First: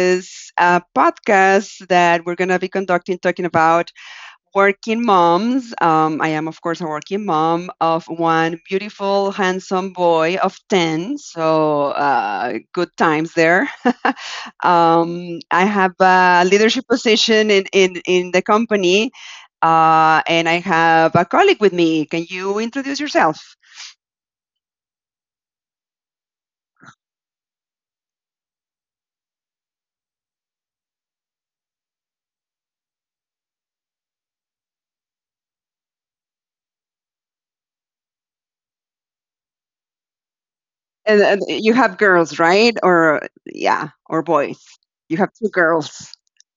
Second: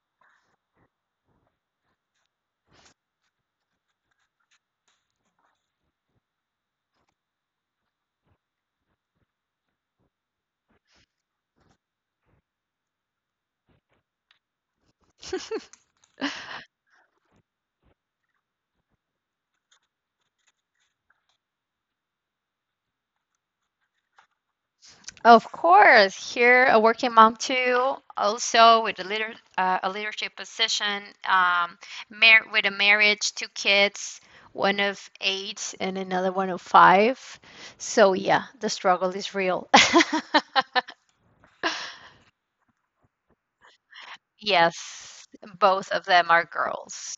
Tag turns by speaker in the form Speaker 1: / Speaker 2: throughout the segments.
Speaker 1: is a podcast that we're going to be conducting talking about working moms. I am, of course, a working mom of one beautiful, handsome boy of 10. So, good times there. I have a leadership position in the company, and I have a colleague with me. Can you introduce yourself?
Speaker 2: Of course, here a working mom too, also with a leadership position, mar with a marriage, two kids, one of 8 and another one of 5. So yeah, the struggle is real.
Speaker 1: And you have girls, right? Or, yeah, or boys.
Speaker 2: Yes,
Speaker 1: You
Speaker 2: both
Speaker 1: have
Speaker 2: of
Speaker 1: two
Speaker 2: them are
Speaker 1: girls.
Speaker 2: girls.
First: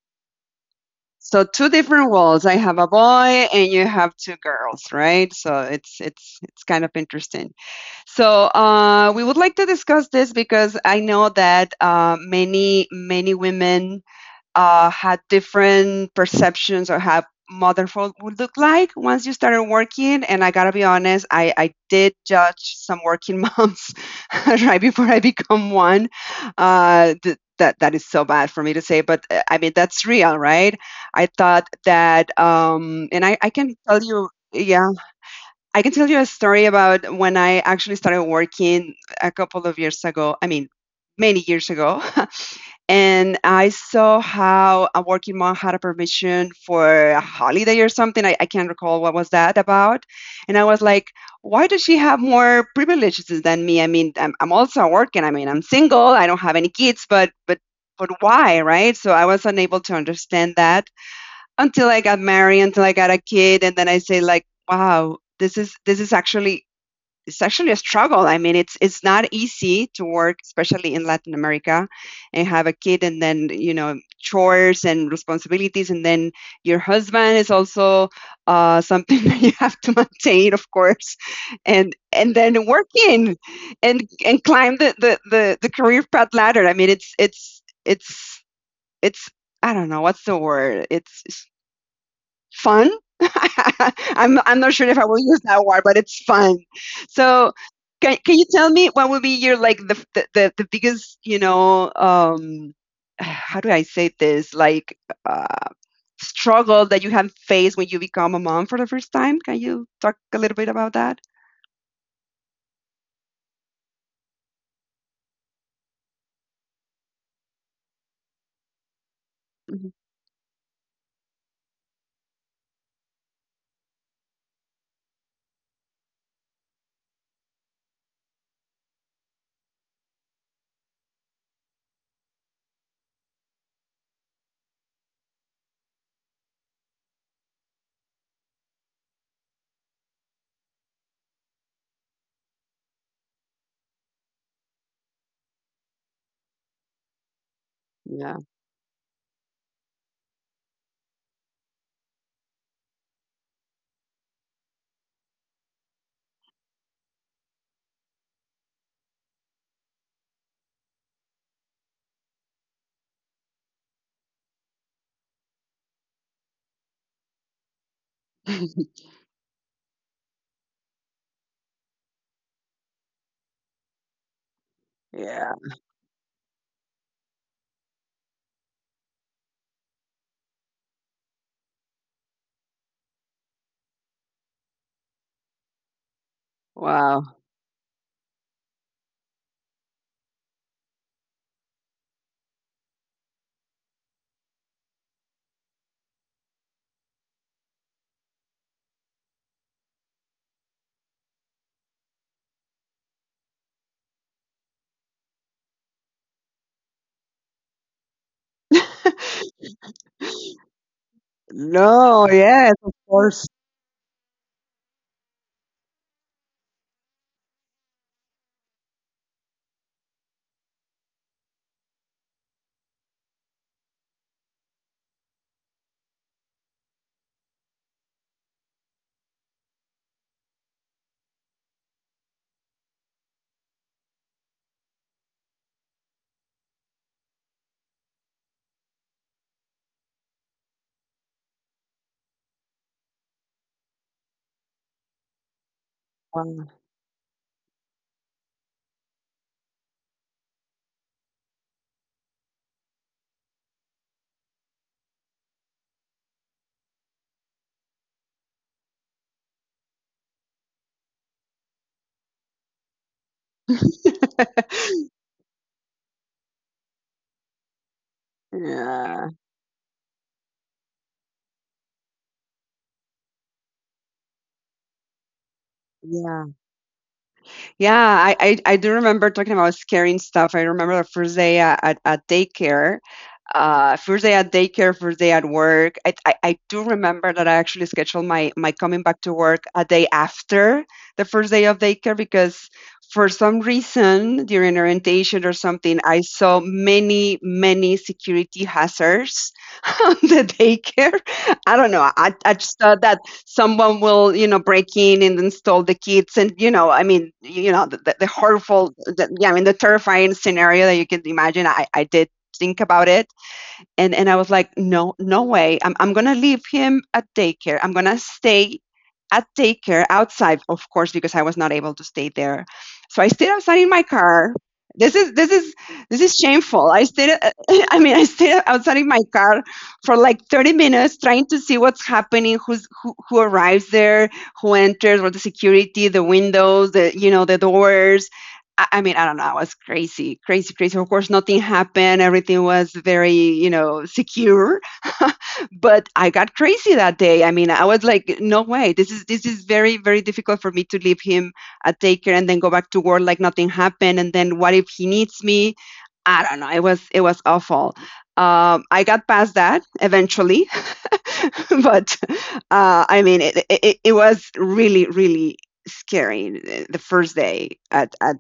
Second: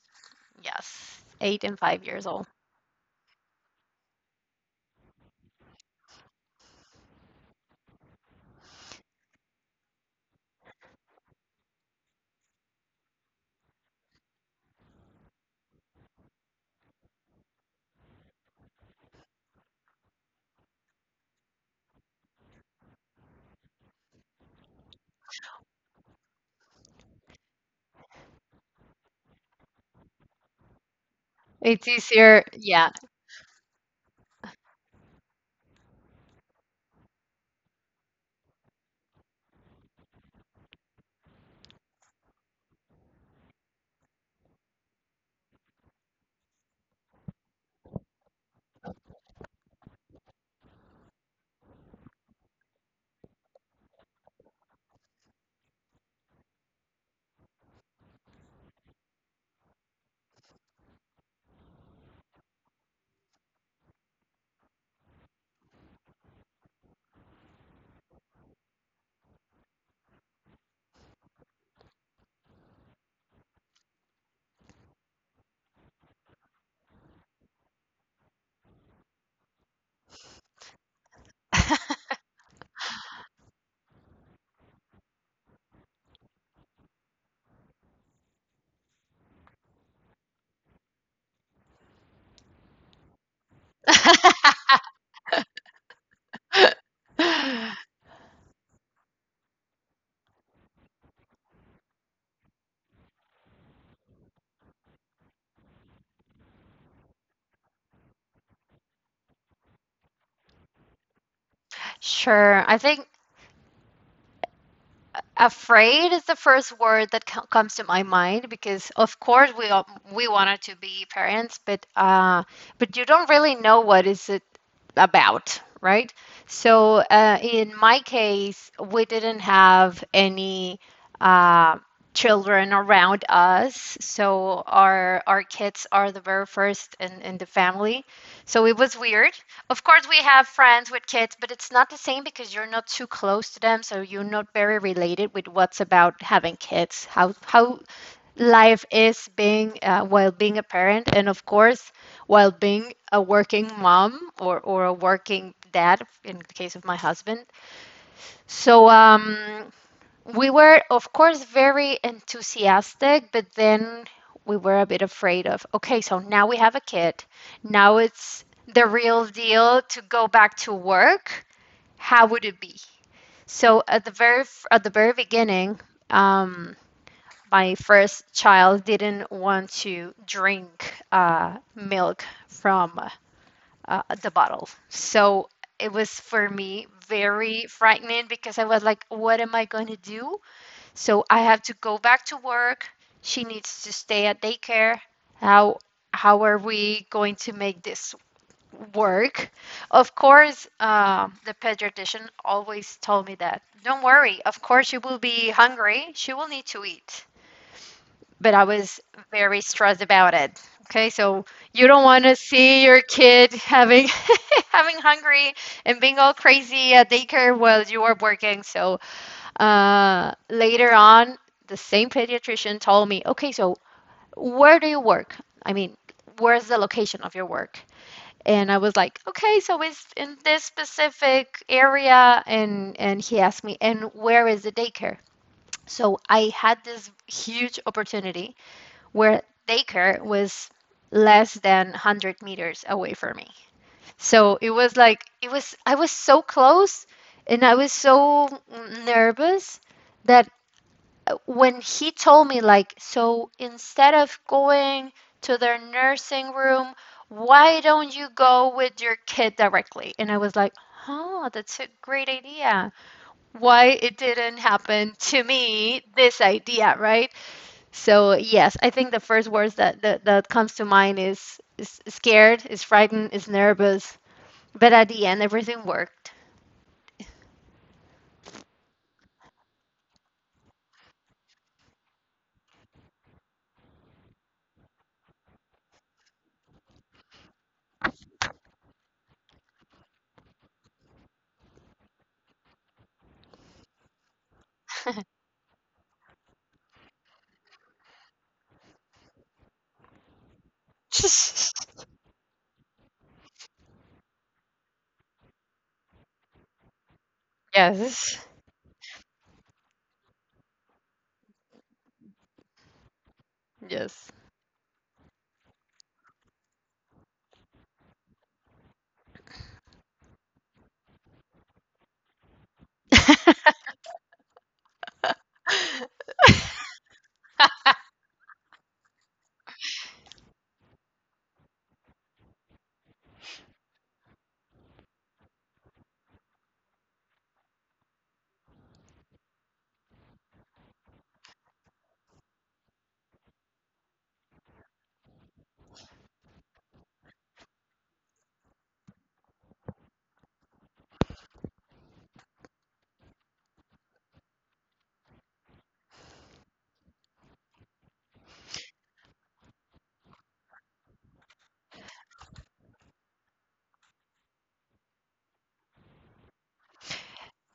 Speaker 2: Yes,
Speaker 1: So
Speaker 2: eight
Speaker 1: two
Speaker 2: and five
Speaker 1: different
Speaker 2: years old.
Speaker 1: walls. I have a boy and you have two girls, right? So it's kind of interesting. So we would like to discuss this because I know that many women had different perceptions or how motherhood would look like once you started working. And I gotta be honest, I did judge some working moms right before I become one. That is so bad for me to say, but I mean that's real, right? I thought
Speaker 2: It's
Speaker 1: that,
Speaker 2: easier, yeah.
Speaker 1: I can tell you. Yeah, I can tell you a story about when I actually started working a couple of years ago. I mean, many years ago. And I saw how a working mom had a permission for a holiday or something. I can't recall what was that about. And I was like, why does she have more privileges than me? I mean, I'm also working. I mean, I'm single. I don't have any kids, but but why, right? So I was unable to understand that until I got married, until I got a kid, and then I say like, wow, this is actually it's actually a struggle. I mean, it's not easy to work, especially in Latin America, and have a kid, and then you know chores and responsibilities, and then your husband is also something that you have to maintain, of course, and then working, and climb the career path ladder. I mean, it's I don't know what's the word. It's fun. I'm not sure if I will use that word, but it's fun. So can can you tell me what would be your like the biggest how do I say this like uh, struggle that you have faced when you become a mom for the first time? Can you talk a little bit about that?
Speaker 2: Sure. I think afraid is the first word that comes to my mind, because of course we
Speaker 1: Mhm.
Speaker 2: all, we wanted to be parents, but you don't really know what is it about, right? So, in my case we didn't have any uh, children around us, so our kids are the very first in the family. So it was weird. Of course, we have friends with kids, but it's not the same because you're not too close to them, so you're not very related with what's about having kids, how
Speaker 1: Yeah.
Speaker 2: life is being while being a parent, and of course, while being a working mom or a working dad in the case of my husband. So, we were, of course, very enthusiastic, but then we were a bit afraid of, okay, so now we have a kid. Now it's the real deal to go back to work. How would it be? So, at the very
Speaker 1: Yeah.
Speaker 2: beginning, um, my first child didn't want to drink milk from the bottle. So it was for me
Speaker 1: Wow.
Speaker 2: very frightening because I was like, what am I going to do? So I have to go back to work. She needs to stay at daycare. How how are we going to make this work? Of course, the pediatrician always told me that, don't worry. Of course, she will be hungry. She will need to eat. But I was very stressed about it. Okay, so you don't
Speaker 1: No.
Speaker 2: want to
Speaker 1: Yes. Of
Speaker 2: see your
Speaker 1: course.
Speaker 2: kid having having hungry and being all crazy at daycare while you are working. So, later on, the same pediatrician told me, okay, so where do you work? I mean, where's the location of your work? And I was like, okay, so it's in this specific area. And he asked me, and where is the daycare? So I had this huge opportunity where daycare was less than 100 meters away from me. So it was like, it was, I was
Speaker 1: Wow.
Speaker 2: so close and I was so nervous that when he told me, like, so instead of going to their nursing room, why don't you go with your kid directly? And I was like, oh, that's a great idea. Why it didn't happen to me this idea, right? So, yes,
Speaker 1: Yeah.
Speaker 2: I think the first words that comes to mind is scared, is frightened, is nervous, but at the end everything
Speaker 1: Yeah.
Speaker 2: worked.
Speaker 1: Yeah, I do remember talking about scaring stuff. I remember the first day at daycare first day at daycare, first day at work. I do remember that I actually scheduled my coming back to work a day after the first day of daycare because for some reason during orientation or something, I saw many security hazards on the daycare. I don't know. I, I just thought that someone will, you know, break in and install the kids. And, you know, I mean, you know, the
Speaker 2: yes
Speaker 1: horrible, the, yeah, I mean, the terrifying scenario that you can imagine. I did think about it. And I was like
Speaker 2: yes
Speaker 1: no no way I'm gonna leave him at daycare. I'm gonna stay at daycare outside, of course, because I was not able to stay there. So I stayed outside in my car. This is this is this is shameful. I stayed I mean I stayed outside in my car for like 30 minutes trying to see what's happening, who arrives there, who enters, or the security, the windows, the, you know, the doors. I mean, I don't know. I was crazy. Of course, nothing happened. Everything was very, you know, secure. But I got crazy that day. I mean, I was like, no way. This is very, difficult for me to leave him at daycare and then go back to work like nothing happened. And then what if he needs me? I don't know. It was awful. I got past that eventually. But I mean, it was really scary the first day at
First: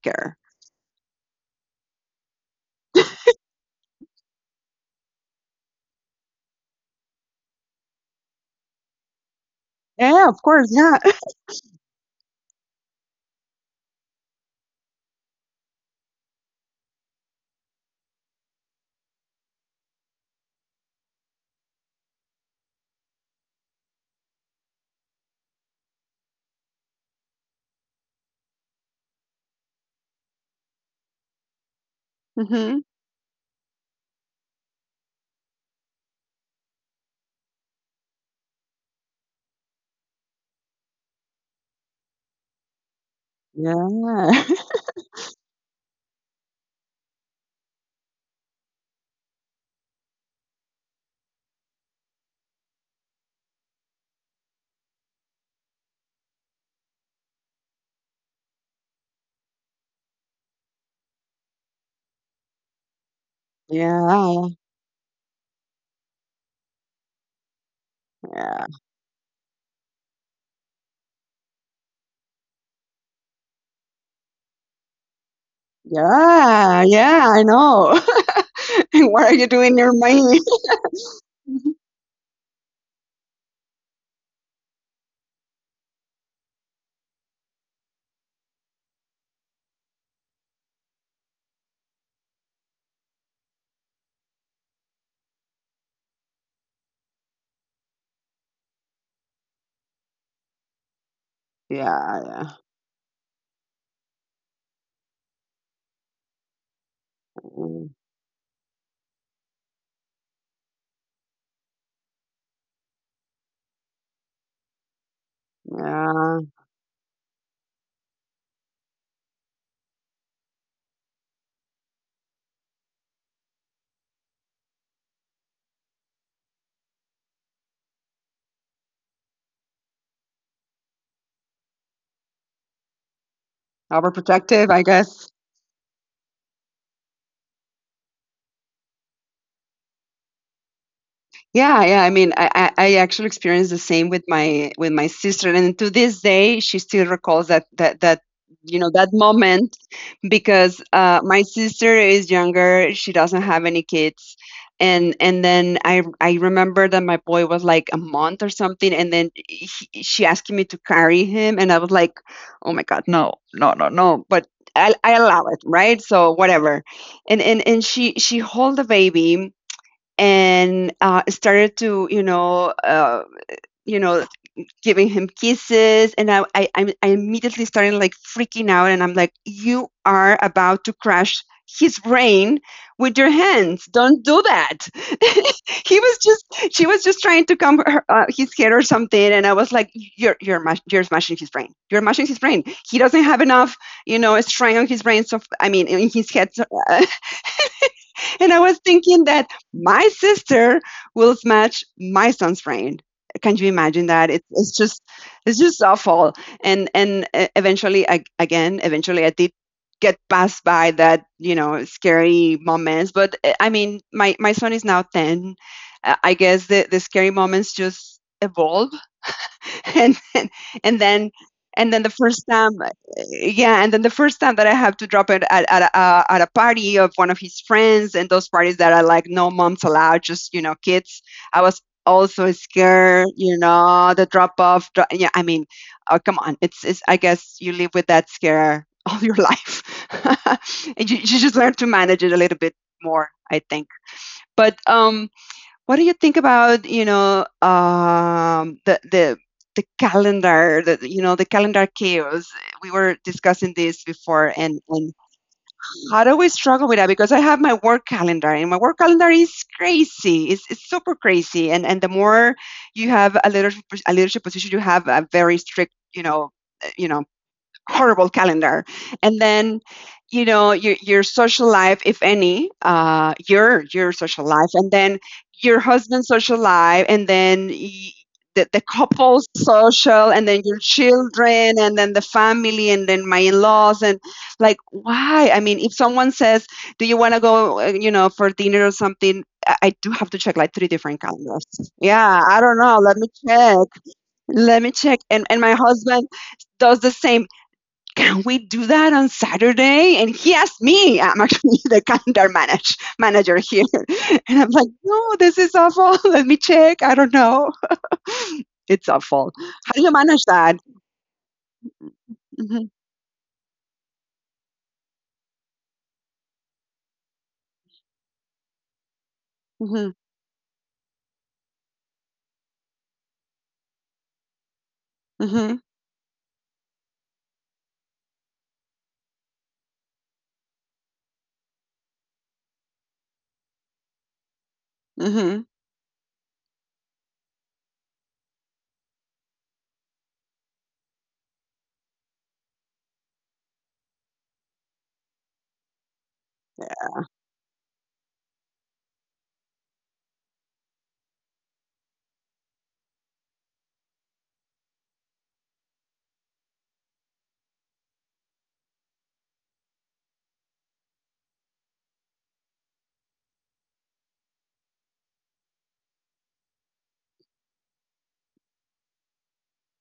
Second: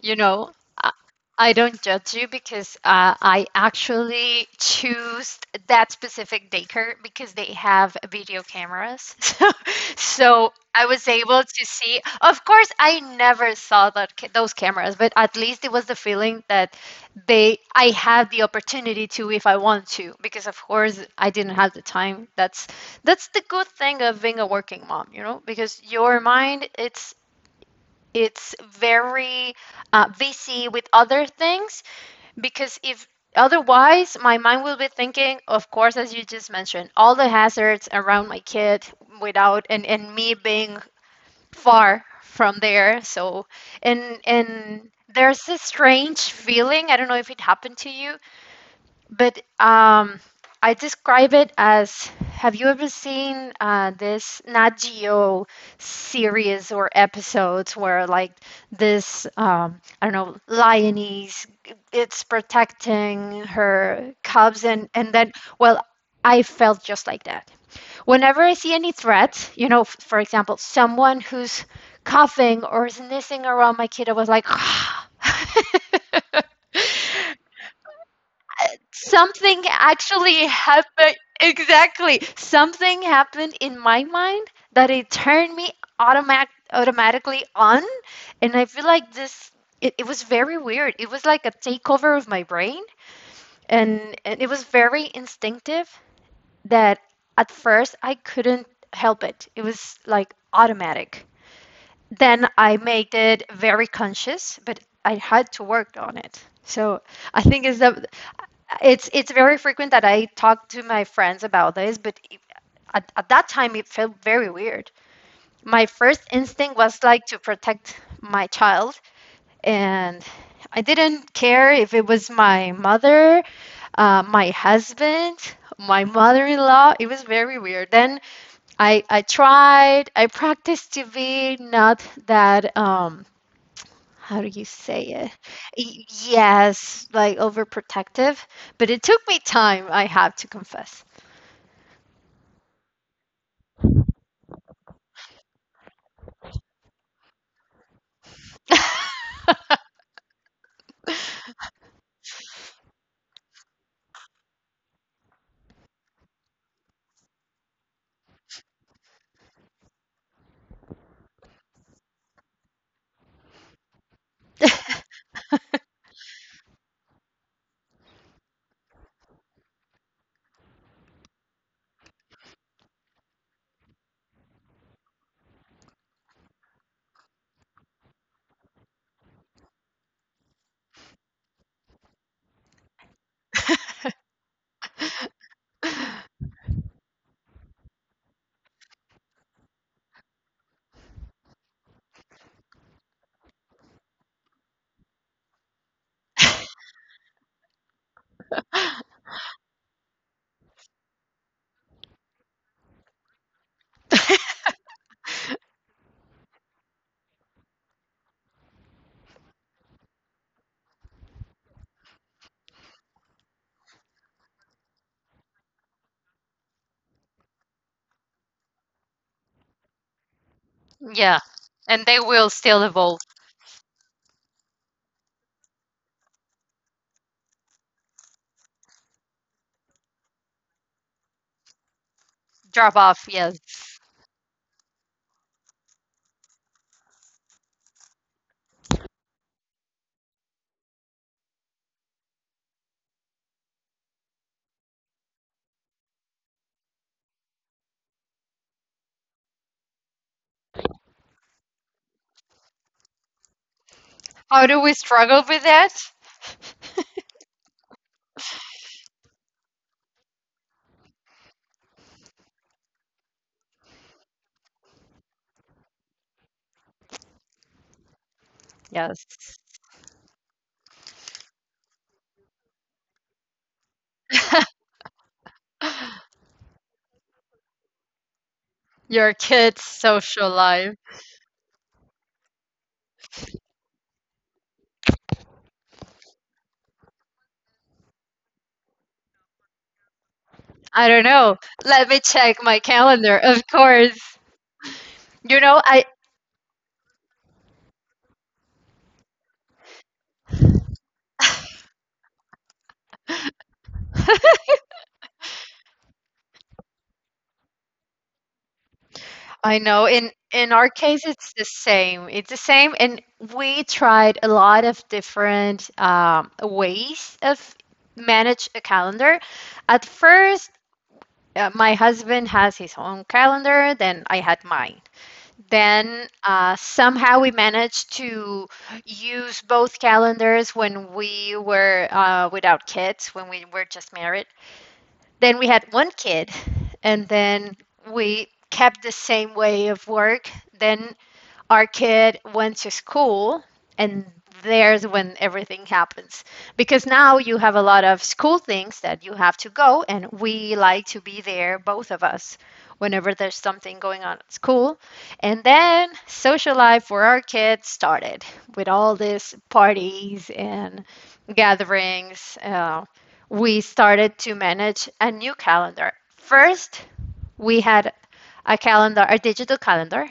Speaker 2: You know, I, I don't judge you, because I actually choose that specific daycare because they have video cameras. So,
Speaker 1: Yeah, of
Speaker 2: so
Speaker 1: course.
Speaker 2: I
Speaker 1: Yeah.
Speaker 2: was able to see. Of course, I never saw those cameras, but at least it was the feeling that they I had the opportunity to, if I want to, because of course I didn't have the time. That's the good thing of being a working mom, because your mind it's very busy with other things.
Speaker 1: Hmm.
Speaker 2: Because if otherwise my mind will be thinking, of course, as you just mentioned, all the hazards around my kid, without, and me being far from there. So,
Speaker 1: Yeah.
Speaker 2: and and there's this strange feeling, I don't know if it happened to you, but I describe it as, have you ever seen this Nat Geo series or episodes where, like, this, I don't know, lioness, it's protecting her
Speaker 1: Yeah.
Speaker 2: cubs, and then, well, I felt just like that. Whenever I
Speaker 1: Yeah.
Speaker 2: see any threat, for example, someone who's coughing or sneezing around my kid, I was like,
Speaker 1: Yeah. Yeah. I know. What are you
Speaker 2: Something
Speaker 1: doing near me?
Speaker 2: actually happened.
Speaker 1: Yeah.
Speaker 2: Exactly. Something happened in my mind that it turned me automatically on. And I feel like this, it was very weird. It was like a takeover of my brain. And it was very instinctive, that at first I couldn't help it. It was like automatic.
Speaker 1: Yeah.
Speaker 2: Then I made it very conscious, but I had to work on it. So, I think
Speaker 1: Mm,
Speaker 2: it's the, it's very frequent that I talk to my friends about this, but at that time it felt very weird. My first
Speaker 1: yeah.
Speaker 2: instinct was like to protect my child, and I didn't care if it was my mother, my husband, my mother-in-law. It was very weird. Then I tried, I practiced to be not that, how do
Speaker 1: Overprotective,
Speaker 2: you
Speaker 1: I
Speaker 2: say
Speaker 1: guess.
Speaker 2: it? Yes, like overprotective, but it took me time, I have to confess.
Speaker 1: Yeah, yeah. I mean, I actually experienced the same with my sister, and to this day, she still recalls that you know that moment because my sister is younger. She doesn't have any kids, and then I remember that my boy was like a month or something, and then he, she asked me to carry him, and I was like, oh my god, no, no, no, no. But I allow it, right? So whatever, and she hold the baby and started to you know giving him kisses and I immediately started like freaking out and I'm like you are about to crash his brain with your hands. Don't do that. He was just, she was just trying to come her, his head or something, and I was like you're smashing his brain, you're smashing his brain. He doesn't have enough, you know, strength on his brain, so I mean in his head. So, uh, and I was thinking that my sister will smash my son's brain. Can you imagine that? It's just it's just awful. And eventually, I, again, eventually, I did get passed by that, you know, scary moments. But I mean, my son is now ten. I guess the scary moments just evolve. And then
Speaker 2: Yeah,
Speaker 1: and then
Speaker 2: and they will
Speaker 1: the
Speaker 2: still
Speaker 1: first
Speaker 2: evolve,
Speaker 1: time, yeah, and then the first time that I have to drop it at a party of one of his friends, and those parties that are like no moms allowed, just you know kids. I was
Speaker 2: drop off.
Speaker 1: also
Speaker 2: Yes.
Speaker 1: scared, you know, the drop off, yeah, I mean, oh, come on, it's, I guess you live with that scare all your life. And you just learn to manage it a little bit more, I think. But what do you think about you know the calendar, the you know the calendar chaos? We were discussing this
Speaker 2: How do we
Speaker 1: before, and
Speaker 2: struggle with
Speaker 1: and
Speaker 2: that?
Speaker 1: how do we struggle with that, because I have my work calendar and my work calendar is crazy. It's super crazy, and the more you have a leadership position, you have a very strict, you know, you know, horrible
Speaker 2: Yes.
Speaker 1: calendar. And then, you know, your social life, if any, your social life, and then your husband's social life, and then the
Speaker 2: Your kid's
Speaker 1: couple's
Speaker 2: social
Speaker 1: social, and
Speaker 2: life.
Speaker 1: then your children, and then the family, and then my in-laws, and like, why? I mean, if someone says, do you want to go you know, for dinner or something, I do have to check like
Speaker 2: I
Speaker 1: three
Speaker 2: don't
Speaker 1: different
Speaker 2: know.
Speaker 1: calendars.
Speaker 2: Let me check
Speaker 1: Yeah,
Speaker 2: my
Speaker 1: I don't know,
Speaker 2: calendar.
Speaker 1: let me
Speaker 2: Of course.
Speaker 1: check.
Speaker 2: You
Speaker 1: And
Speaker 2: know,
Speaker 1: my
Speaker 2: I
Speaker 1: husband does the same. Can we do that on Saturday? And he asked me, I'm actually the calendar manager here. And I'm like, no, this is awful. Let me check. I don't know. It's
Speaker 2: I
Speaker 1: awful.
Speaker 2: know
Speaker 1: How
Speaker 2: in
Speaker 1: do you manage
Speaker 2: in our
Speaker 1: that?
Speaker 2: case it's the same. It's the same,
Speaker 1: Mm-hmm,
Speaker 2: and we tried a lot of different ways of manage a calendar. At
Speaker 1: mm-hmm,
Speaker 2: first, my husband has his own calendar, then I had mine.
Speaker 1: mm-hmm,
Speaker 2: Then, somehow we managed to use both calendars when we were, without kids, when we were just married. Then we
Speaker 1: mm-hmm,
Speaker 2: had one kid, and then we kept the same way of work. Then our kid went to school, and there's when everything happens because now you have a lot of school things that you have to go, and we like to be there both of us whenever there's something going on at school, and then social life for our kids started with all these parties and gatherings. We started to manage a new calendar. First, we had a calendar, a digital calendar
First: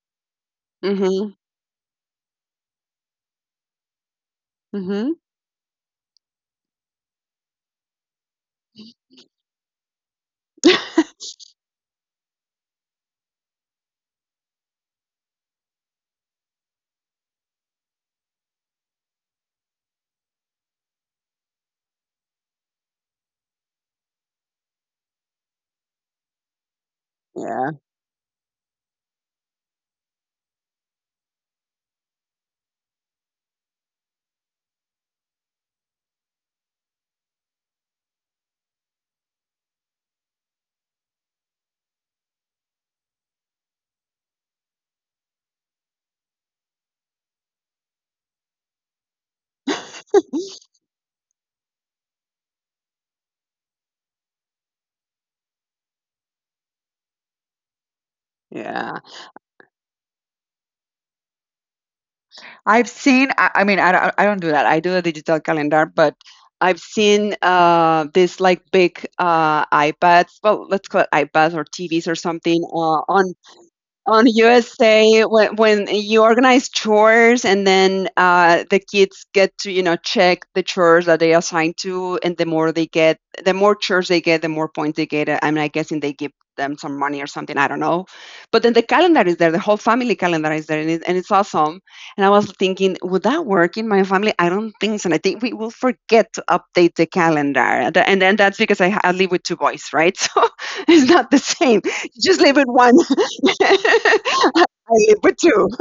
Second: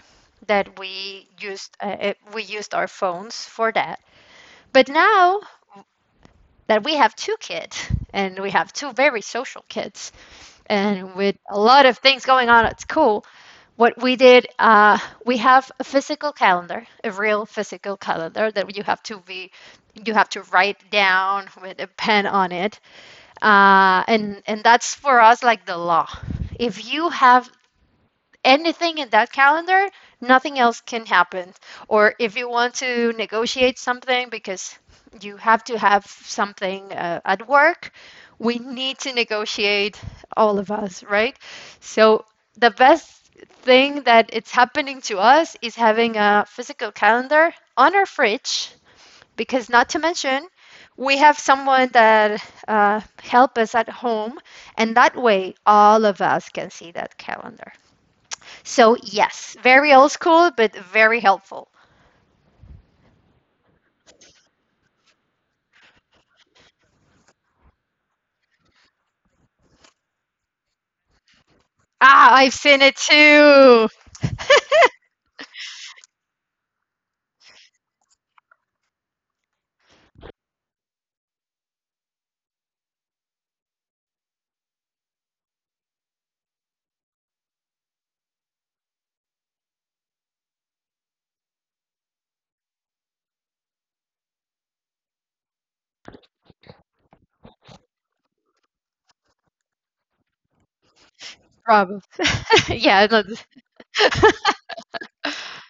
Speaker 2: that
Speaker 1: mm-hmm,
Speaker 2: we used. We used our phones for that. But
Speaker 1: mm-hmm.
Speaker 2: now that we have two kids, and we have two very social kids, and with a lot of things going on at school, what we did, we have a physical calendar, a real physical calendar that you have to be, you have to write down with a pen on it, and that's for us like the law. If you
Speaker 1: Yeah.
Speaker 2: have anything in that calendar, nothing else can happen. Or if you want to negotiate something because you have to have something, at work, we need to negotiate all of us, right? So the best thing that it's happening to us is having a physical calendar on our fridge, because not to mention we have someone that, help us at home, and that way all of us can see that calendar.
Speaker 1: Yeah.
Speaker 2: So, yes, very old school, but very helpful.
Speaker 1: I've seen, I mean, I don't do that. I do a digital calendar, but I've seen this like big iPads, well, let's call it iPads or TVs or
Speaker 2: Ah,
Speaker 1: something
Speaker 2: I've seen it
Speaker 1: on
Speaker 2: too.
Speaker 1: USA, when you organize chores, and then the kids get to you know check the chores that they assign to, and the more they get, the more chores they get, the more points they get. I mean, I guessing they give them some money or something. I don't know, but then the calendar is there, the whole family calendar is there, and it's awesome. And I was thinking, would that work in my family? I don't think so. And I think we will forget to update the calendar, and then that's because I live with two boys, right? So it's not the same.
Speaker 2: Rob.
Speaker 1: You just live with one.
Speaker 2: Yeah, no,
Speaker 1: I live with two.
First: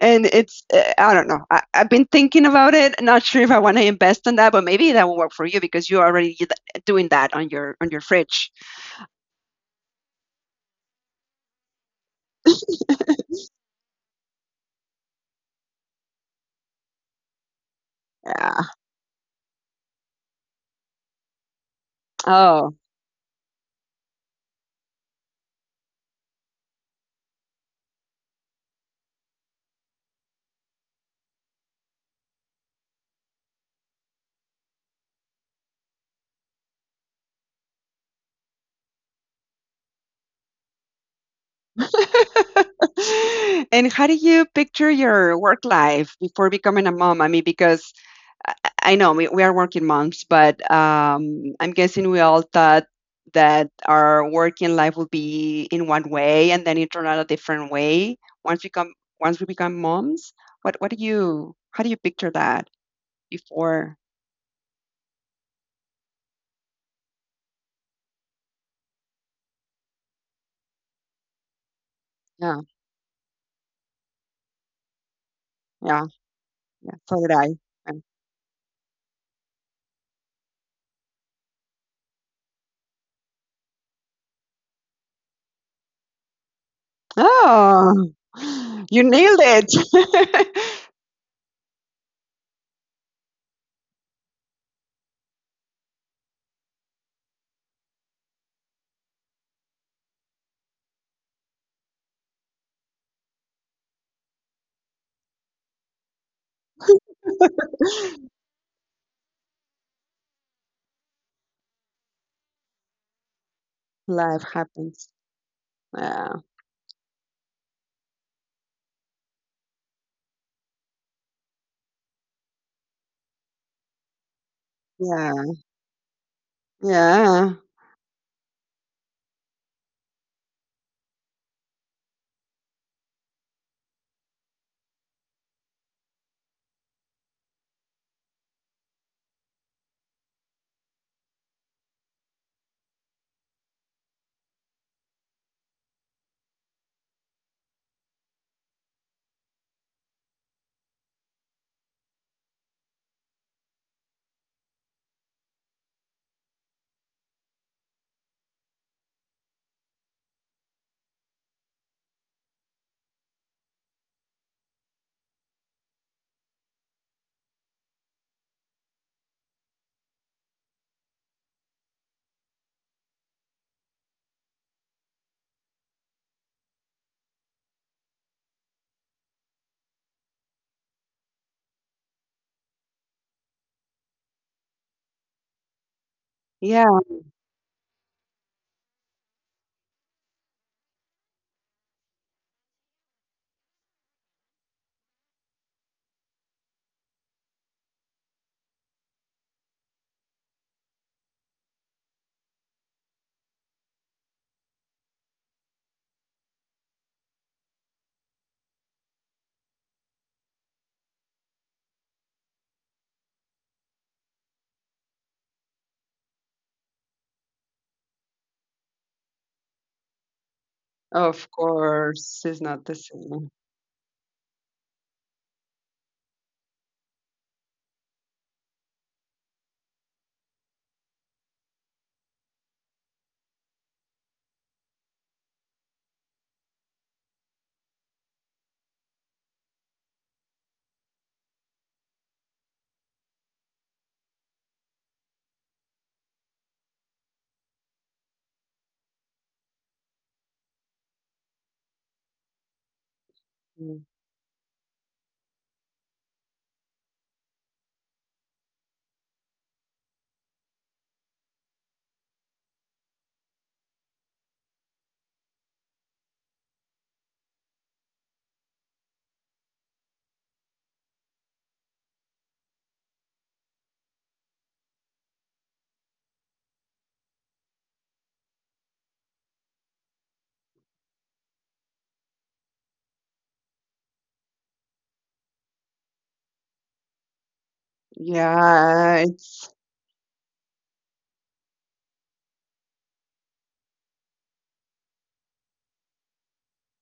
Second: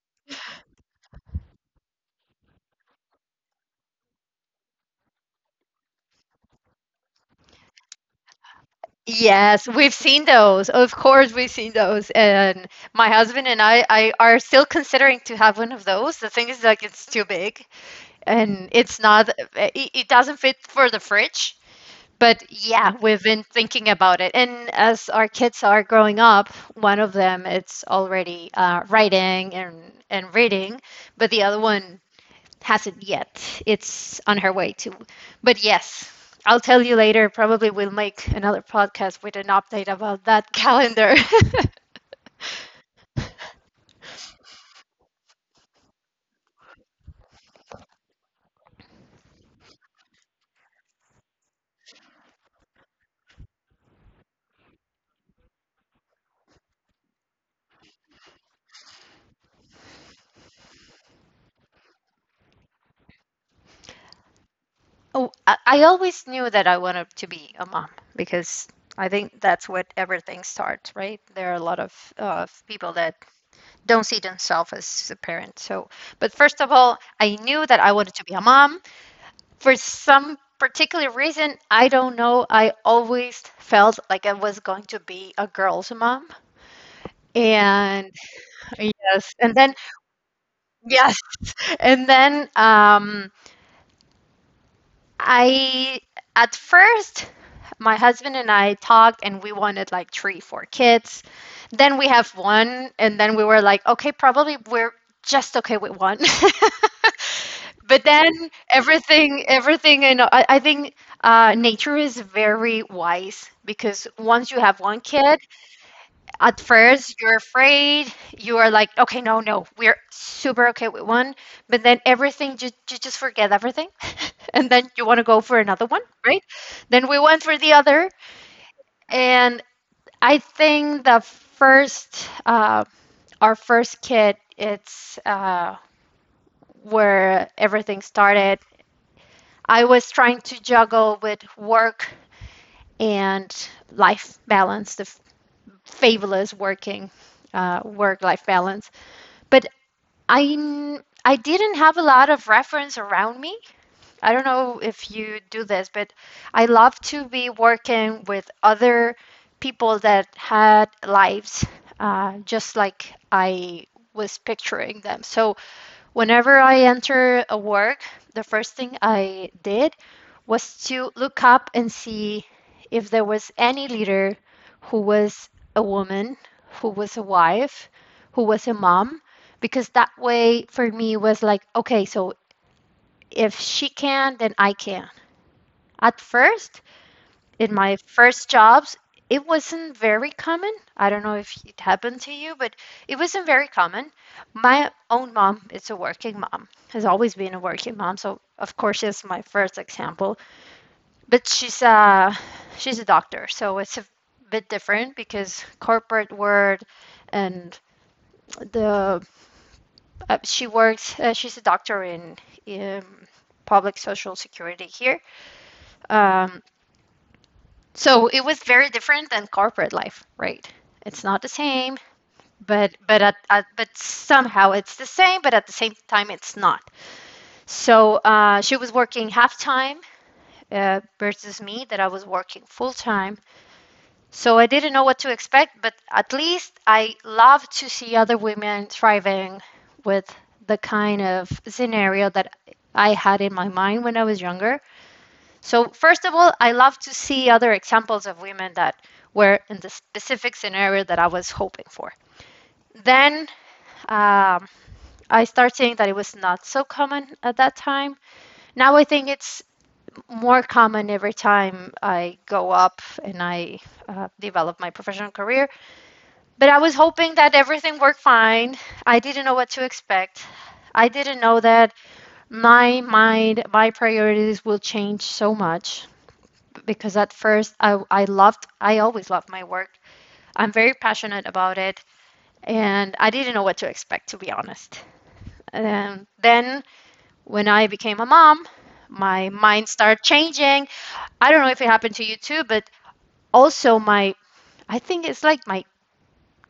Speaker 1: And it's, I don't know. I've been thinking about it. Not sure if I want to invest in that, but maybe that will work for you because you're already doing that on your fridge.
Speaker 2: yes, we've seen those. Of course, we've seen those. And my husband and I are still considering to have one of those. The thing is, like, it's too big, and
Speaker 1: Yeah.
Speaker 2: it's not, it doesn't fit for the fridge. But
Speaker 1: Oh.
Speaker 2: yeah, we've been thinking about it. And as our kids are growing up, one of them it's already writing and reading, but the other one hasn't yet. It's on her way to. But yes, I'll tell you later. Probably we'll make another podcast with an update about that calendar.
Speaker 1: And how do you picture your work life before becoming a mom? I mean, because I, I know we are working moms, but I'm guessing we all thought that our working life will be in one way and then it turned out a different way once we come once we become moms. What do you How do you picture that before?
Speaker 2: Oh, I always knew that I wanted to be a mom, because I think that's where everything starts, right? There are a lot of
Speaker 1: Yeah,
Speaker 2: people that don't see themselves as a parent. So,
Speaker 1: yeah,
Speaker 2: but first of all,
Speaker 1: yeah. So
Speaker 2: I
Speaker 1: did I.
Speaker 2: knew that I wanted
Speaker 1: And-
Speaker 2: to be a mom. For some particular reason, I don't know, I always felt like I was going to be a girl's mom. And
Speaker 1: Oh, you
Speaker 2: yes, and
Speaker 1: nailed
Speaker 2: then
Speaker 1: it.
Speaker 2: yes, and then, I at first my husband and I talked, and we wanted like three, four kids. Then we have one, and then we were like, okay, probably we're just okay with one. But then everything, I think nature is very wise, because once you
Speaker 1: Life
Speaker 2: have one
Speaker 1: happens.
Speaker 2: kid, at
Speaker 1: Yeah,
Speaker 2: first, you're afraid. You are like, okay, no, no, we're super okay with one. But then everything, you just forget everything. And then you want to go
Speaker 1: yeah,
Speaker 2: for another one, right? Then we went for the
Speaker 1: yeah,
Speaker 2: other. And I think our first kid, it's where everything started. I was trying to juggle with work and life balance, the fabulous work life balance. But I'm I didn't have a lot of reference around me. I don't know if you do this, but I love to be working with other people that had lives, just like I was picturing them. So whenever I enter a work, the first thing I did was to look up and see if there was any leader who was a woman, who was a wife, who was a mom, because that way for me was like, okay, so if she can, then I can. At
Speaker 1: yeah.
Speaker 2: first, in my first jobs, it wasn't very common. I don't know if it happened to you, but it wasn't very common. My own mom is a working mom, has always been a working mom, so of course she's my first example. But she's a doctor, so it's a bit different because corporate world and the she works she's a doctor in public social security here. Um, So it was very different than corporate life, right? It's not the
Speaker 1: Of
Speaker 2: same,
Speaker 1: course, it's not
Speaker 2: but
Speaker 1: the same.
Speaker 2: somehow it's the same, but at the same time it's not. So she was working half time versus me that I was working full time. So I didn't know what to expect, but at least I love to see other women thriving with the kind of scenario that I had in my mind when I was younger. So first of all, I love to see other examples of women that were in the specific scenario that I was hoping for. Then
Speaker 1: Mm.
Speaker 2: um, I start seeing that it was not so common at that time. Now I think it's more common every time I go up and I develop my professional career. But I was hoping that everything worked fine. I didn't know what to expect. I didn't know that my mind, my priorities will change so much because at first I always loved my work. I'm very passionate about it, and I didn't know what to expect, to be honest. And then when I became a mom,
Speaker 1: Yeah, it's
Speaker 2: my mind started changing. I don't know if it happened to you too, but also my I think it's like my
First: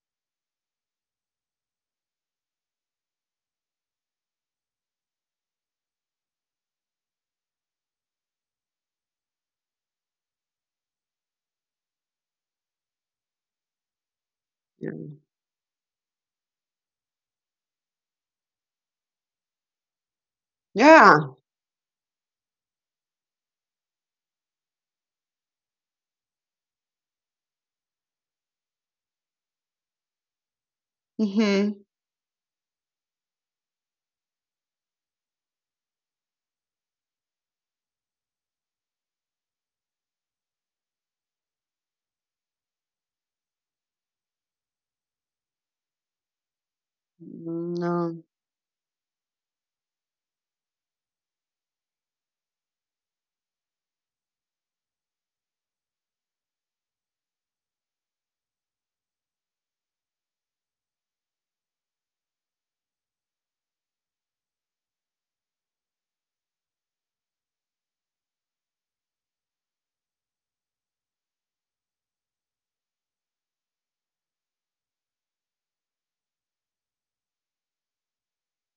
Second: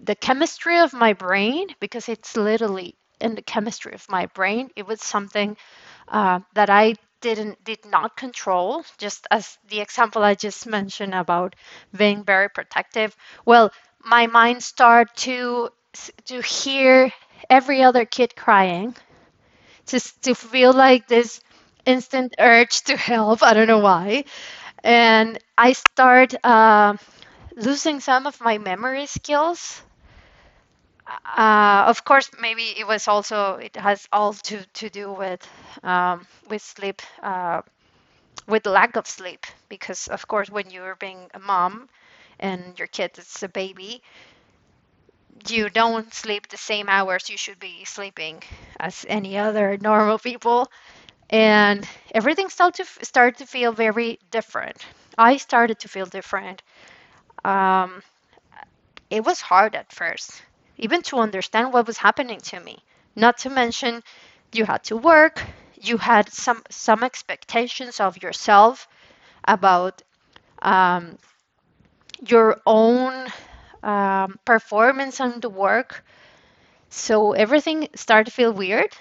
Speaker 2: the chemistry of my brain, because it's literally in the chemistry of my brain, it was something that I did not control. Just as the example I just mentioned about being very protective. Well, my mind
Speaker 1: yeah.
Speaker 2: started to hear every other kid crying, just to feel like
Speaker 1: Yeah.
Speaker 2: this instant urge to help. I don't know why, and I start. Losing some of my memory skills.
Speaker 1: Mhm.
Speaker 2: Of course, maybe it was also it has all to do with sleep, with lack of sleep, because of course when you're being a mom and your kid is a baby, you don't sleep the same hours you should be sleeping
Speaker 1: No.
Speaker 2: as any other normal people, and everything started to started to feel very different. I started to feel different. Um, It was hard at first, even to understand what was happening to me. Not to mention, you had to work, you had some expectations of yourself about um, your own performance and the work. So everything started to feel weird.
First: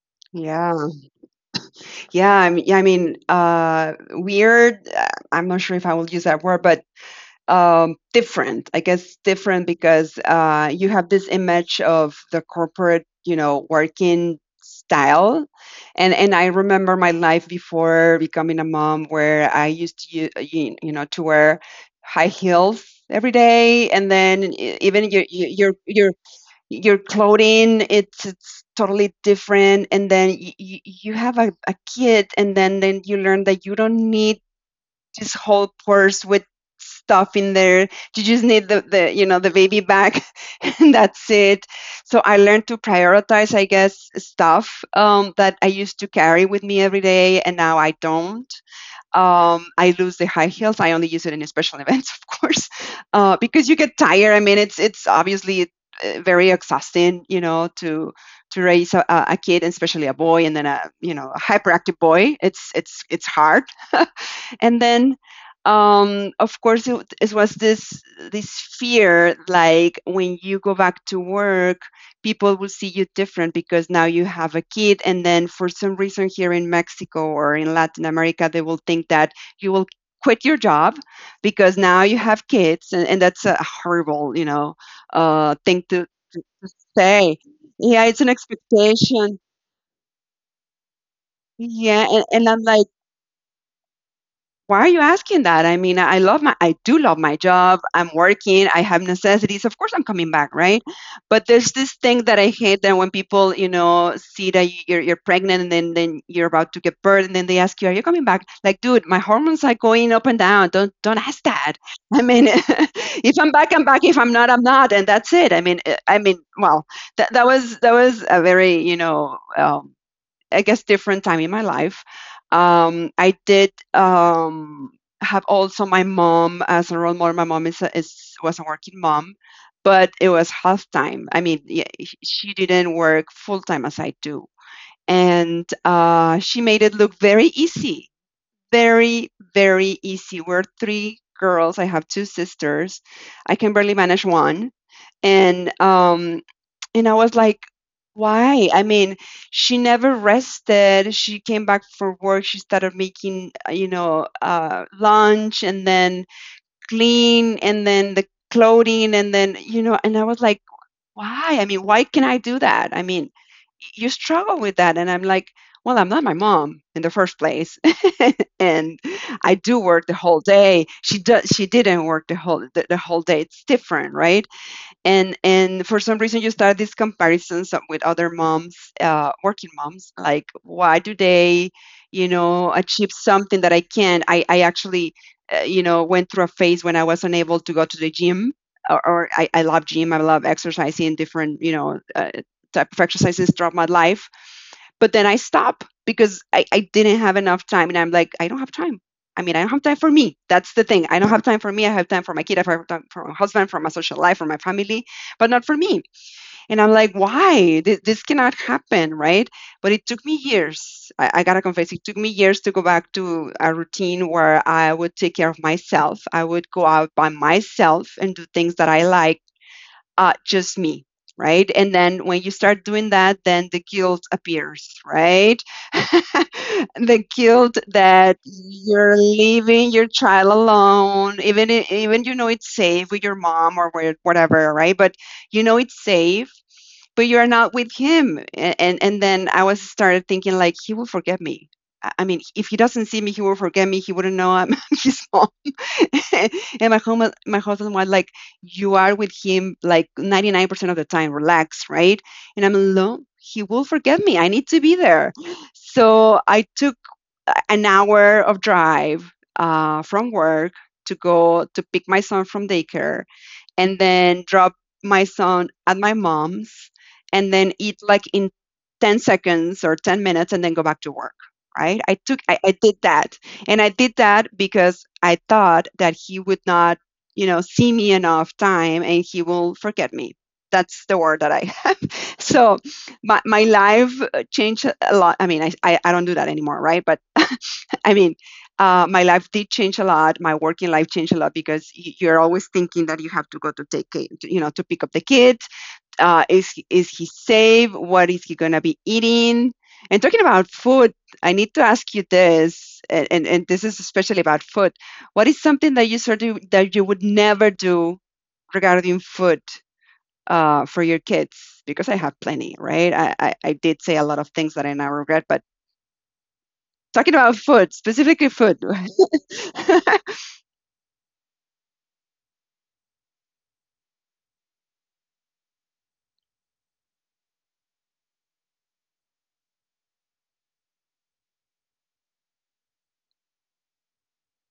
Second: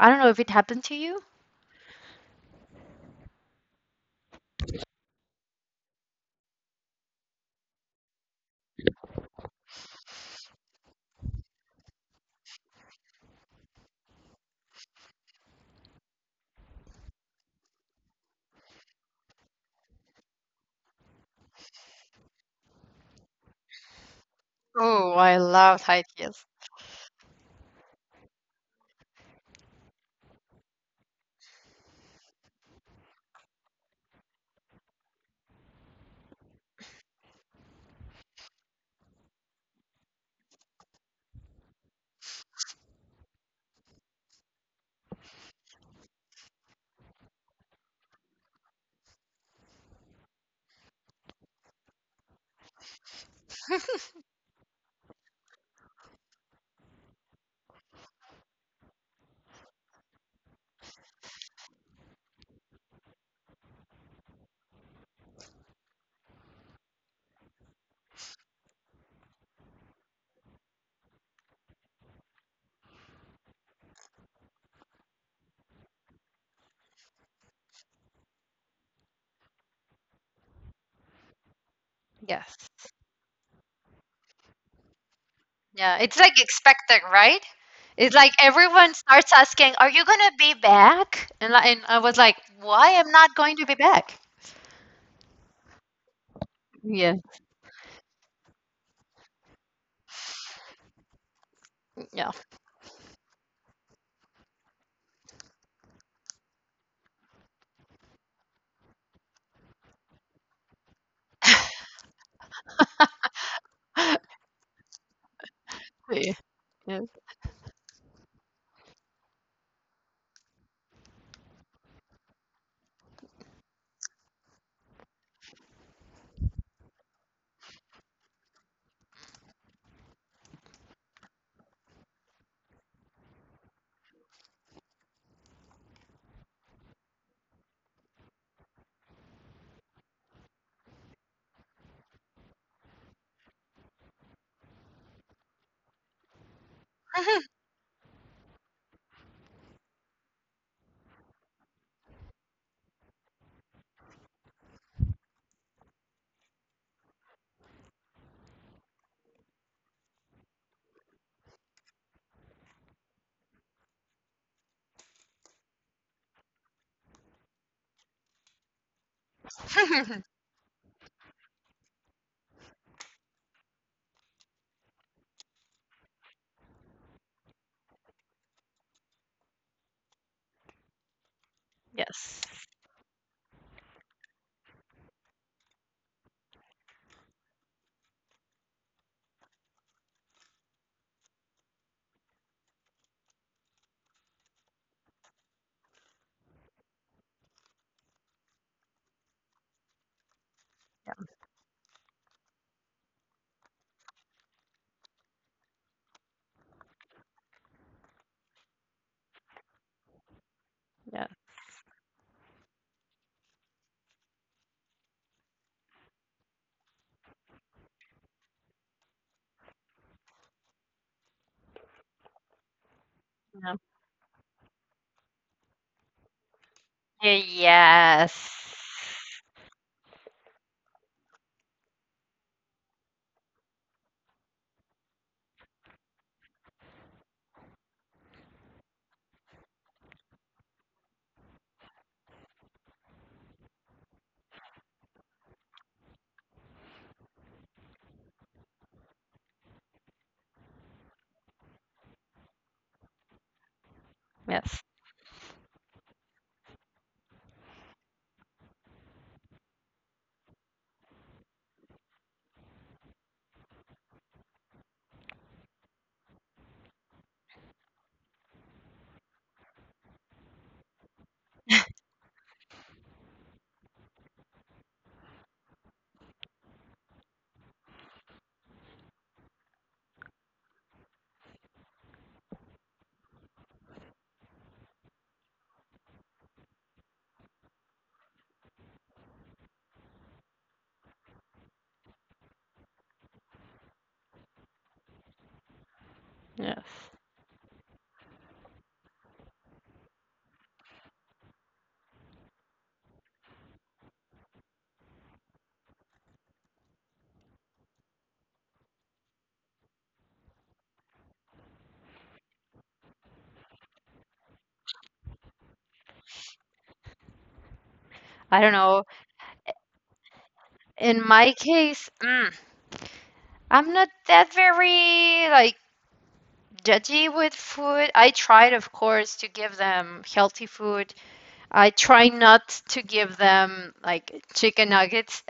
Speaker 2: I don't know if it
Speaker 1: Yeah.
Speaker 2: happened to you.
Speaker 1: Weird, I'm not sure if I will use that word, but, different. I guess different because, you have this image of the corporate, you know, working style, and I remember my life before becoming a mom where I used to u you know, to wear high heels every day, and then e even
Speaker 2: Oh, I loved hikes.
Speaker 1: your clothing, it's totally different, and then you have a kid and then you learn that you don't need this whole purse with stuff in there. You just need the, you know, the baby bag and that's it. So I learned to prioritize, I guess, stuff that I used to carry with me every day and now I don't. I lose the high heels. I only use it in special events, of course, because you get tired. I mean, it's obviously very exhausting, you know, to raise a kid, and especially a boy, and then a, you know, a hyperactive boy. It's it's hard. And then of course it was this this fear, like when you go back to work, people will see you different because now you have a kid. And then for some reason here in Mexico or in Latin America, they will think that you will quit your job because now you have
Speaker 2: Yes.
Speaker 1: kids. And that's a horrible, you know, thing
Speaker 2: Yeah,
Speaker 1: to
Speaker 2: it's like expected,
Speaker 1: say.
Speaker 2: right?
Speaker 1: Yeah,
Speaker 2: It's
Speaker 1: it's an
Speaker 2: like everyone starts
Speaker 1: expectation.
Speaker 2: asking, "Are you gonna be back?" And I
Speaker 1: yeah
Speaker 2: was
Speaker 1: and,
Speaker 2: like,
Speaker 1: and I'm like,
Speaker 2: "Why am not going to be back?"
Speaker 1: why are you asking that? I mean, I love my— I do love
Speaker 2: Yeah.
Speaker 1: my job. I'm working. I have necessities. Of course, I'm coming back, right? But there's this thing
Speaker 2: Yeah.
Speaker 1: that I hate, that when people, you know, see that you're pregnant and then you're about to give birth and then they ask you, "Are you coming back?" Like, dude, my hormones are going up and down. Don't ask that. I mean, if I'm back, I'm back. If I'm not, I'm not, and that's it. I mean,
Speaker 2: Yeah.
Speaker 1: well,
Speaker 2: Yeah.
Speaker 1: that was a very, you know. I guess, different time in my life. I did have also my mom as a role model. My mom is— was a working mom, but it was half time. I mean, yeah, she didn't work full time as I do, and she made it look very easy, very easy. We're three girls. I have two sisters. I can barely manage one, and um, and I was like, why? I mean, she never rested. She came back for work. She started making, you know, lunch and then clean and then the clothing and then, you know. And I was like, why? I mean, why can I do that? I mean, you struggle with that. And I'm like, well, I'm not my mom in the first place. And I do work the whole day. She didn't work the whole day. It's different, right? And for some reason you start these comparisons with other moms, working moms, like why do
Speaker 2: Yes.
Speaker 1: they, you know, achieve something that I can't. I actually, you know, went through a phase when I was unable to go to the gym. Or I love gym, I love exercising different, you know, type of exercises throughout my life, but then I stop because I didn't have enough time. And I'm like, I don't have time. I mean, I don't have time for me. That's the thing. I don't have time for me. I have time for my kid. I have time for my husband, for my social life, for my family, but not for me. And I'm like, why? This cannot happen, right? But it took me
Speaker 2: Yeah.
Speaker 1: years. I gotta confess, it took me years to go back to a routine where I would take care of myself. I would go out by myself and do things that I like, just me, right? And then when you
Speaker 2: Yeah.
Speaker 1: start doing that, then the guilt appears, right? The
Speaker 2: Yes.
Speaker 1: guilt that you're leaving your child alone, even— even, you know, it's safe with your mom or with whatever, right? But you know it's safe, but you're not with him. And and then I was started thinking like, he will forget me. I mean, if he doesn't see me, he will forget me. He wouldn't know I'm his mom. And my husband was like, you are with him like 99% of the time, relax, right? And I'm alone, he will
Speaker 2: Yes.
Speaker 1: forget me, I need to be there. So I took an hour of drive from work to go to pick my son from daycare and then drop my son at my mom's and then eat like in 10 seconds or 10 minutes and then go back to work, right? I did that, and I did that because I thought that he would not, you know, see me enough time and he will forget me. That's the word that I have. So my life changed a lot. I mean, I don't do that anymore, right? But I mean, my life did change a lot. My working life changed a lot because you're always thinking that you have to go to take, you know, to pick up the kid.
Speaker 2: Yes.
Speaker 1: Is is he safe? What is he gonna be eating? And talking about food, I need to ask you this, and this is especially about food. What is something that you would never do regarding food? For your kids, because I have plenty, right? I did say a lot of things that I now regret, but talking about
Speaker 2: I don't
Speaker 1: food,
Speaker 2: know.
Speaker 1: specifically food. Yeah,
Speaker 2: In my case, I'm not that very like judgy with food. I tried, of course, to give them healthy food. I try not to give them like chicken nuggets,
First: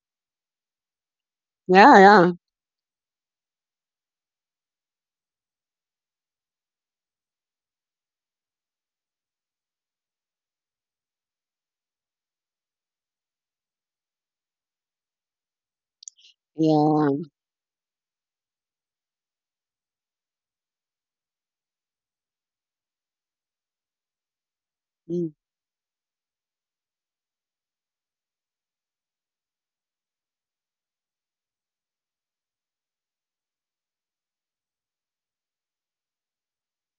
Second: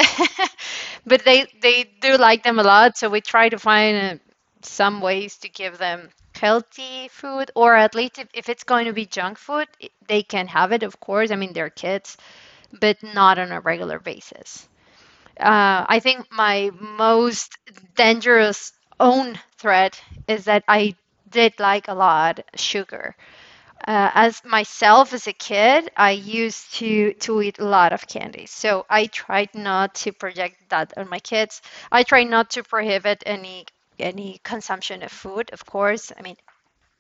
Speaker 2: but they
Speaker 1: yeah,
Speaker 2: do
Speaker 1: yeah.
Speaker 2: like them a lot. So we try to find some ways to give them healthy food, or at least if it's going to be junk food, they can have it, of course. I mean, they're kids, but not on a regular basis. I think my
Speaker 1: Yeah.
Speaker 2: most dangerous own threat is that I did like a lot sugar. As myself as
Speaker 1: Mm.
Speaker 2: a kid, I used to eat a lot of candy, so I tried not to project that on my kids. I try not to prohibit any consumption of food, of course. I mean,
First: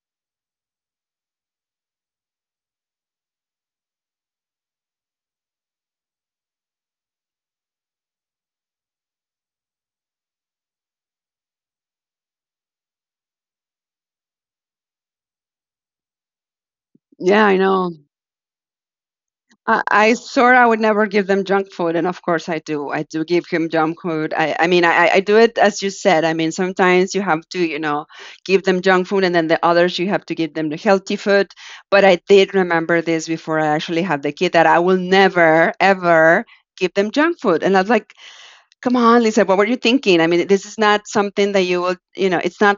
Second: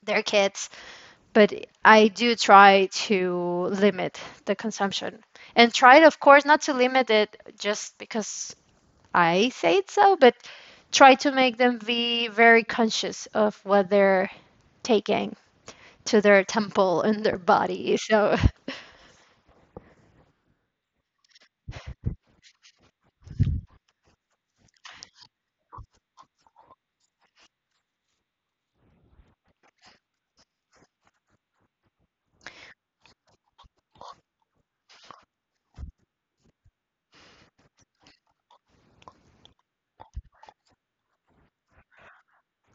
Speaker 2: they're kids, but I do try to limit the consumption and try, of course, not to limit it just because I say it so, but try to make them be very conscious of what they're taking to their temple and their
Speaker 1: Yeah, I
Speaker 2: body.
Speaker 1: know.
Speaker 2: So
Speaker 1: I swear I would never give them junk food, and of course I do. I do give him junk food. I do it as you said. I mean, sometimes you have to, you know, give them junk food, and then the others you have to give them the healthy food. But I did remember this before I actually had the kid, that I will never ever give them junk food. And I was like, come on, Lisa, what were you thinking? I mean, this is not something that you will, you know, it's not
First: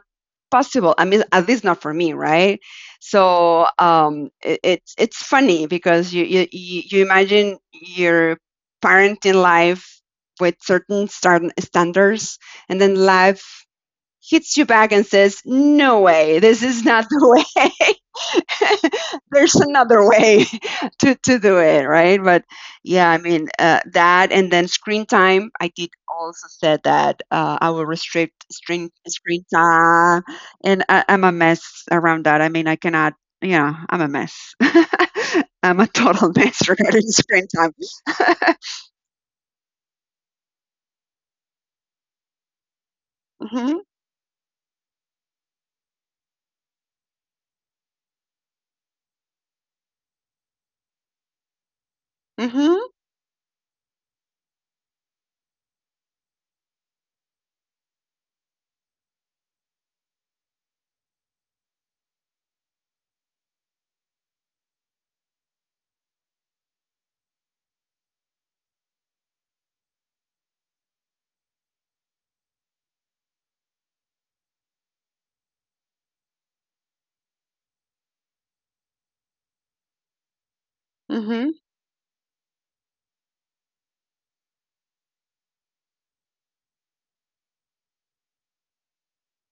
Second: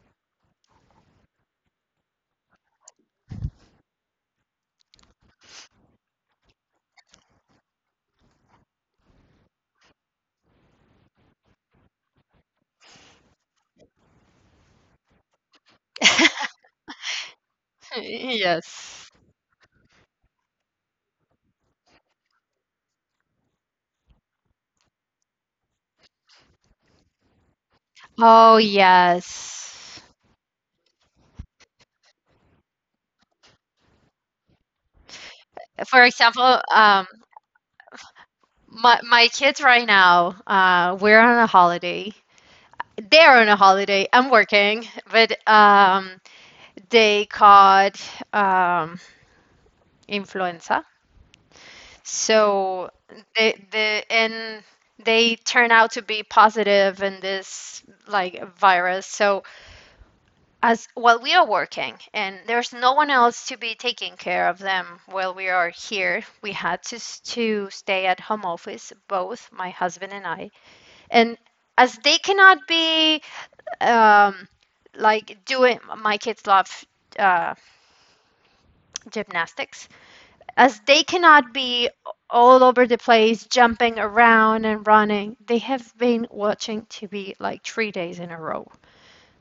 Speaker 1: possible. I mean, at least not for me, right? So it's funny because you imagine your parenting life with certain standards, and then life hits you back and says, "No way, this is not the way."
Speaker 2: Yes.
Speaker 1: There's another way to do it, right? But yeah, I mean, that and then screen time. I did also said that I will restrict
Speaker 2: Oh,
Speaker 1: screen
Speaker 2: yes.
Speaker 1: time. And I'm a mess around that. I mean, I cannot, yeah, I'm a mess. I'm a
Speaker 2: For
Speaker 1: total
Speaker 2: example,
Speaker 1: mess regarding screen time.
Speaker 2: my my kids right now, we're on a holiday. They're on a
Speaker 1: Hmm.
Speaker 2: holiday. I'm working, but they caught um, influenza.
Speaker 1: Hmm.
Speaker 2: So they the and they turn out to be positive in this like virus. So as while we are working and there's no one else to be taking care of them while we are here, we had to stay at home office, both my husband and I. And as they cannot be um, like doing, my kids love uh, gymnastics. As they
Speaker 1: Hmm.
Speaker 2: cannot be all over the place jumping around and running, they have been watching tv like 3 days in a row.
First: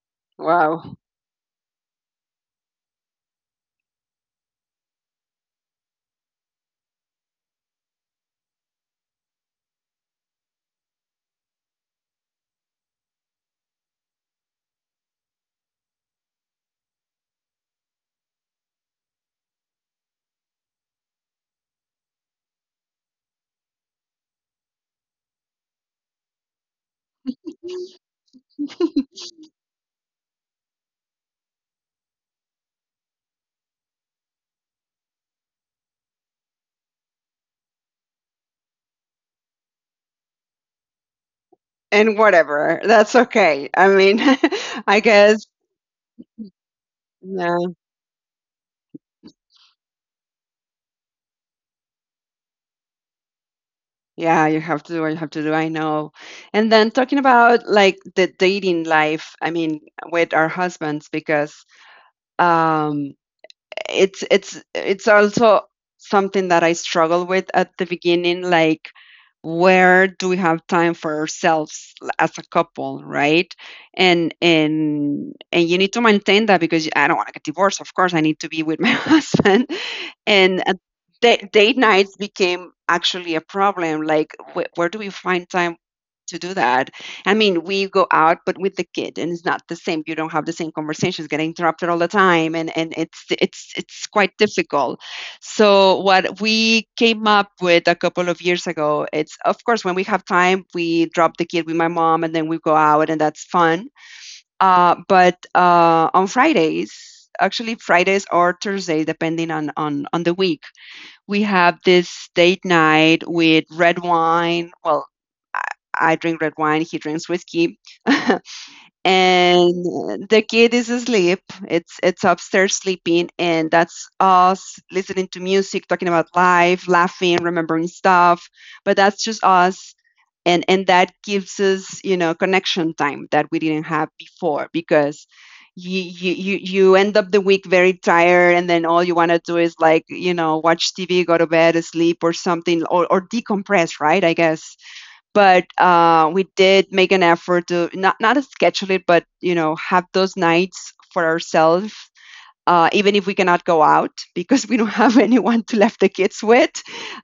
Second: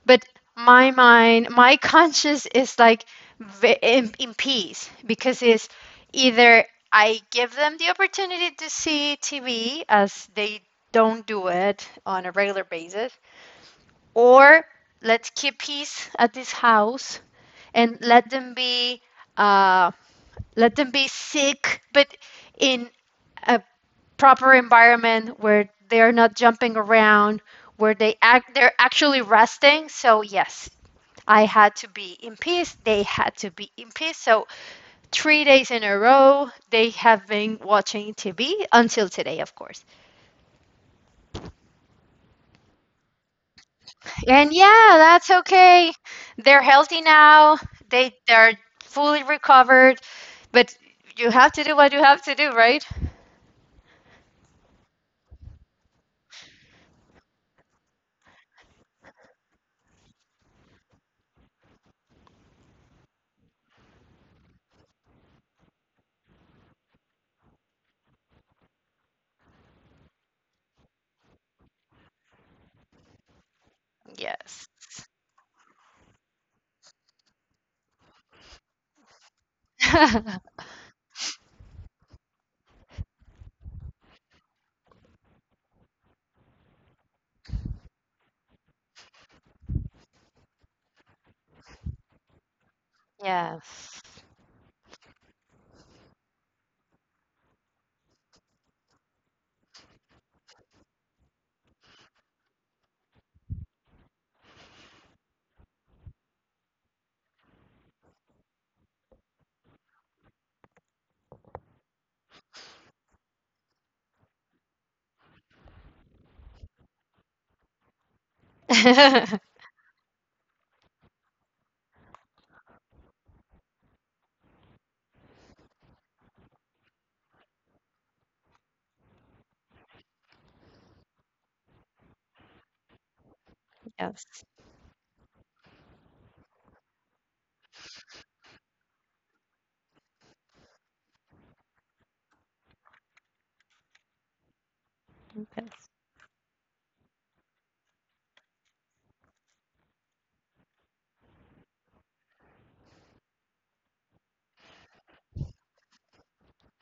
Speaker 2: But my
Speaker 1: Wow.
Speaker 2: mind, my conscience is like in peace, because it's either I give them the opportunity to see tv as they don't do it on a regular basis, or let's keep peace at this house and let them be, uh, let them be sick, but in a proper environment where they're not jumping around, where they're actually resting. So yes, I had to be in peace. They had to be in peace. So, 3 days in a row, they have been watching TV until today, of course.
Speaker 1: And whatever. That's okay. I mean,
Speaker 2: And
Speaker 1: I
Speaker 2: yeah,
Speaker 1: guess.
Speaker 2: that's okay. They're healthy
Speaker 1: Yeah.
Speaker 2: now. They're fully recovered. But you have to do what you have to do, right?
Speaker 1: Yeah, you have to do what you have to do. I know. And then talking about like the dating life, I mean, with our husbands, because um, it's also something that I struggle with at the beginning, like where do we have time for ourselves, as a couple, right? And
Speaker 2: Yes.
Speaker 1: and and you need to maintain that because I don't want to get divorced. Of course, I need to be with my husband. And date nights became actually a problem, like where do we find time to do that? I mean, we go out, but with the kid, and it's not the same. You don't have the same conversations, getting interrupted all the time, and it's it's quite
Speaker 2: Yes.
Speaker 1: difficult. So what we came up with a couple of years ago, it's of course when we have time, we drop the kid with my mom and then we go out and that's fun. But On Fridays, actually Fridays or Thursdays, depending on, on the week, we have this date night with red wine. Well, I, I drink red wine, he drinks whiskey, uh, and
Speaker 2: Yes.
Speaker 1: the kid is asleep, it's upstairs sleeping, and that's us listening to music, talking about life, laughing, remembering stuff. But that's just us. And that gives us connection time that we didn't have
Speaker 2: Yes.
Speaker 1: before, because you end up the week very tired, and then all you want to do is like, watch TV, go to bed, sleep, or something, or decompress, right, I guess. But we did make an effort to not to schedule it, but you know, have those nights for ourselves, even if we cannot go out because we don't have anyone to left the kids with.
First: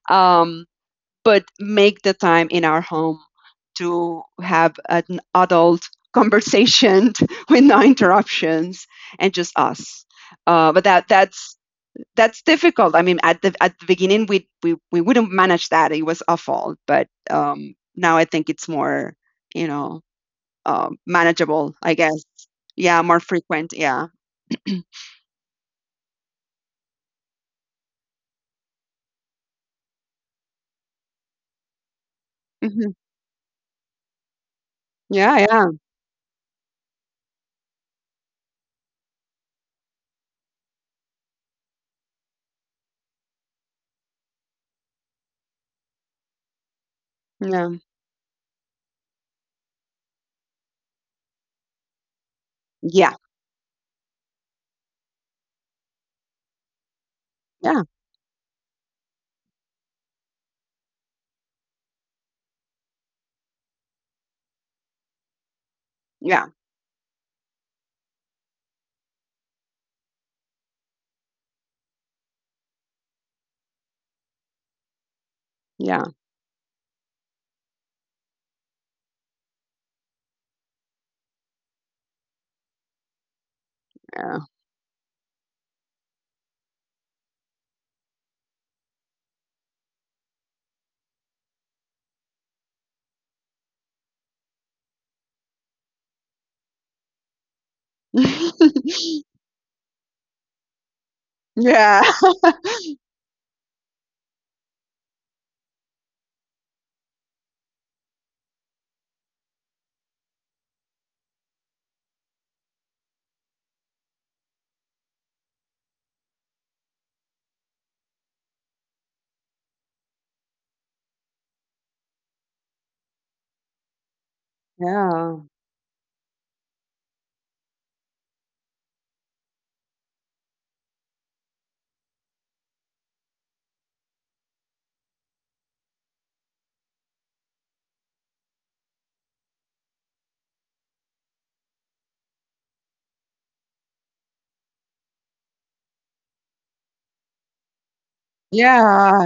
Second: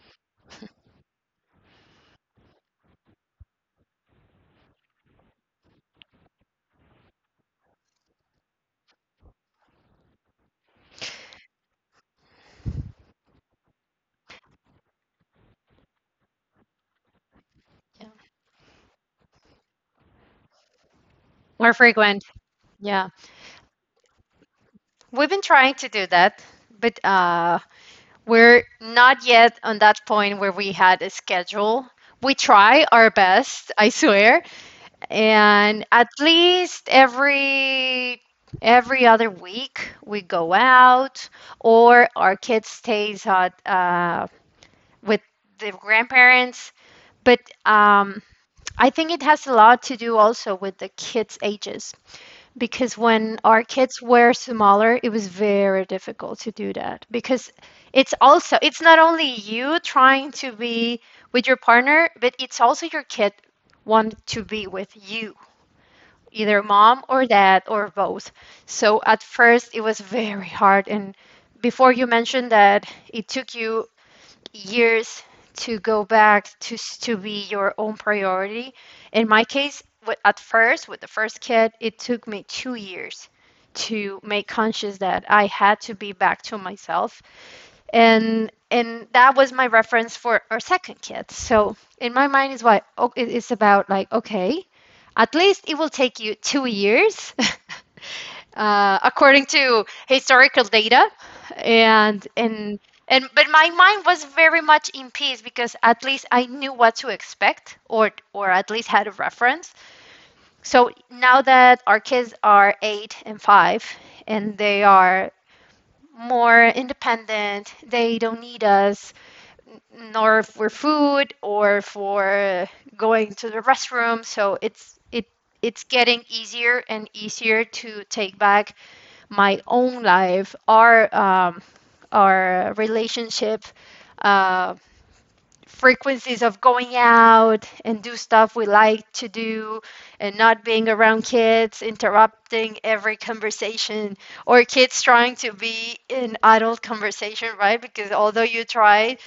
Speaker 1: Um, but make the time in our home to have an adult conversation with no interruptions, and just us. But that's that's difficult. I mean, at the beginning, we wouldn't manage that. It was awful, but
Speaker 2: Yeah.
Speaker 1: now I think it's more, you know,
Speaker 2: More
Speaker 1: manageable, I guess.
Speaker 2: frequent.
Speaker 1: Yeah,
Speaker 2: Yeah.
Speaker 1: more frequent. Yeah.
Speaker 2: We've been trying to do that, but we're not yet on that point where we had a schedule. We try
Speaker 1: Hmm.
Speaker 2: our best, I swear.
Speaker 1: Yeah, yeah,
Speaker 2: And at least every other week we go out, or our kid stays at, with the grandparents. But
Speaker 1: yeah,
Speaker 2: um, I think it has a lot to do also with the kids' ages, because
Speaker 1: yeah,
Speaker 2: when our kids were smaller it was very difficult to do that, because
Speaker 1: yeah,
Speaker 2: it's also it's not only you trying to be with your partner, but it's also your kid want to be with you,
Speaker 1: yeah,
Speaker 2: either mom or dad or both. So at first it was very hard, and before you mentioned that it took you years to
Speaker 1: yeah, yeah.
Speaker 2: go back to be your own priority. In my case, at first with the first kid, it took me 2 years to make conscious that I had to be back to myself, and that was my reference for our second kid. So in my mind is why oh, it's about like okay, at least it will take you 2 years, according to historical data,
Speaker 1: Yeah,
Speaker 2: and and and but my mind was very much in peace because at least I knew what to expect, or at least had a reference. So now that our kids are 8 and 5 and they are more independent. They don't need us, nor for food or for going to the restroom. So
Speaker 1: yeah,
Speaker 2: it's getting easier and easier to take back my own life, our relationship, uh, frequencies of going out and do stuff we like to do, and not being around kids interrupting every conversation, or kids trying to be in adult conversation, right? Because although you try,
Speaker 1: yeah,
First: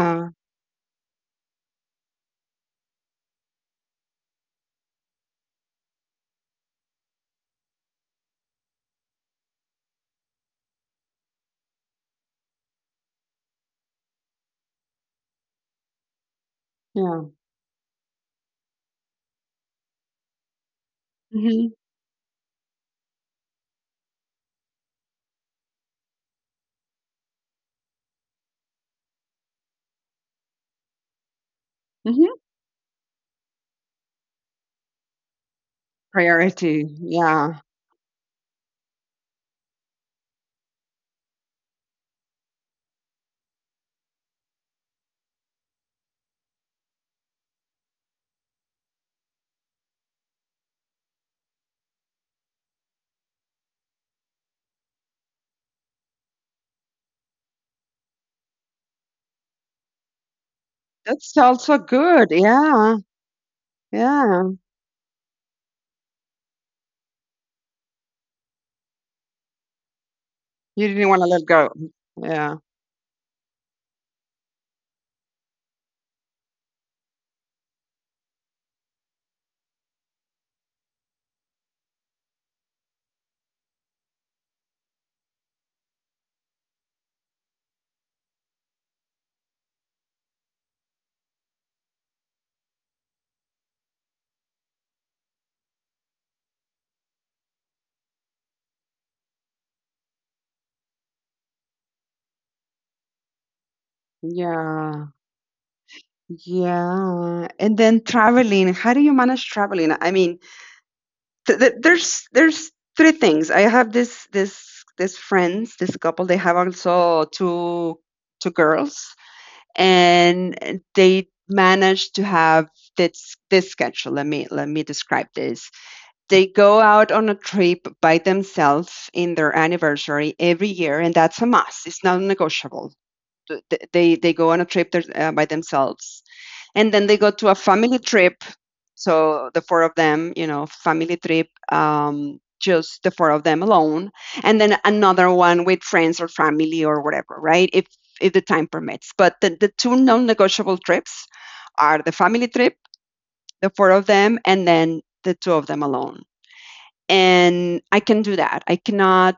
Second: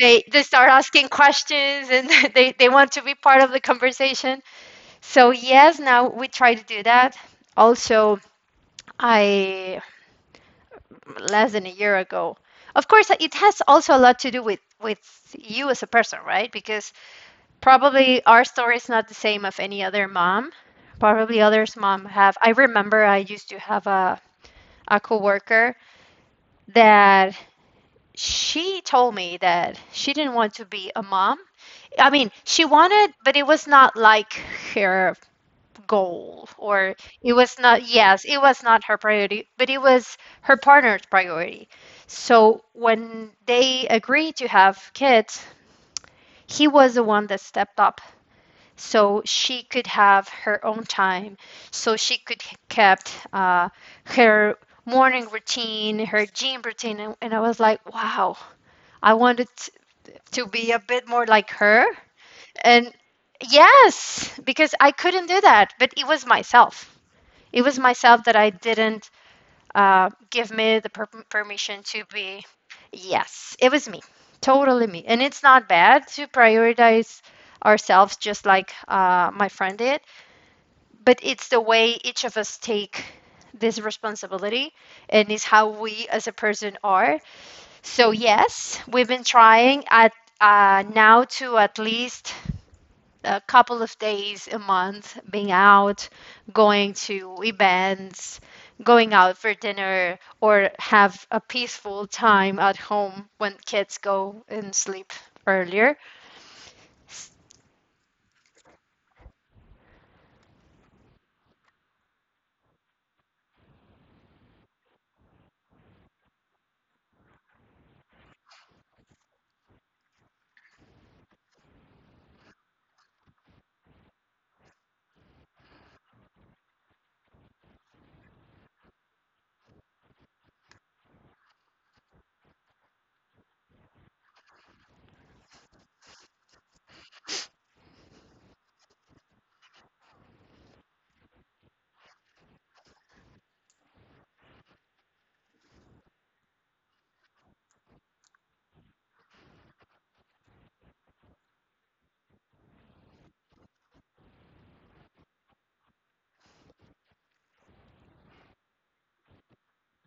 Speaker 2: they start asking questions and they want to be part of the conversation. So yes, now we try to do that. Also, I less than a year ago, of course, it has also a lot to do with you as a person, right? Because
Speaker 1: yeah.
Speaker 2: probably our story is not the same of any other mom. Probably others
Speaker 1: Hmm.
Speaker 2: mom have. I remember I used to have a coworker that she told me that she didn't want to be a mom. I mean, she
Speaker 1: Hmm.
Speaker 2: wanted, but it was not like her goal or
Speaker 1: Priority.
Speaker 2: it was
Speaker 1: Yeah,
Speaker 2: not yes, it was not her priority, but it was her partner's priority. So when they agreed to have kids, he was the one that stepped up so she could have her own time, so she could kept her morning routine, her gym routine. And I was like, wow, I wanted to be a bit more like
Speaker 1: that's
Speaker 2: her.
Speaker 1: also good.
Speaker 2: And
Speaker 1: Yeah,
Speaker 2: yes,
Speaker 1: yeah.
Speaker 2: because I couldn't do that. But it was myself that I didn't give me the
Speaker 1: You didn't want to let
Speaker 2: permission
Speaker 1: go.
Speaker 2: to be.
Speaker 1: Yeah.
Speaker 2: Yes, it was me, totally me. And it's not bad to prioritize ourselves, just like my friend did. But it's the way each of us take this responsibility, and it's how we as a person are. So yes, we've been trying at now to at least a couple of days a month being out, going to events, going out for dinner, or have a peaceful time at home when kids go and sleep
Speaker 1: Yeah,
Speaker 2: earlier.
Speaker 1: yeah. And then traveling, how do you manage traveling? I mean, th th there's three things. I have this friends, this couple, they have also two two girls, and they manage to have this schedule. Let me describe this. They go out on a trip by themselves in their anniversary every year, and that's a must. It's not negotiable. They go on a trip there, by themselves, and then they go to a family trip, so the four of them, you know, family trip, just the four of them alone. And then another one with friends or family or whatever, right, if the time permits. But the two non-negotiable trips are the family trip, the four of them, and then the two of them alone. And I can do that. I cannot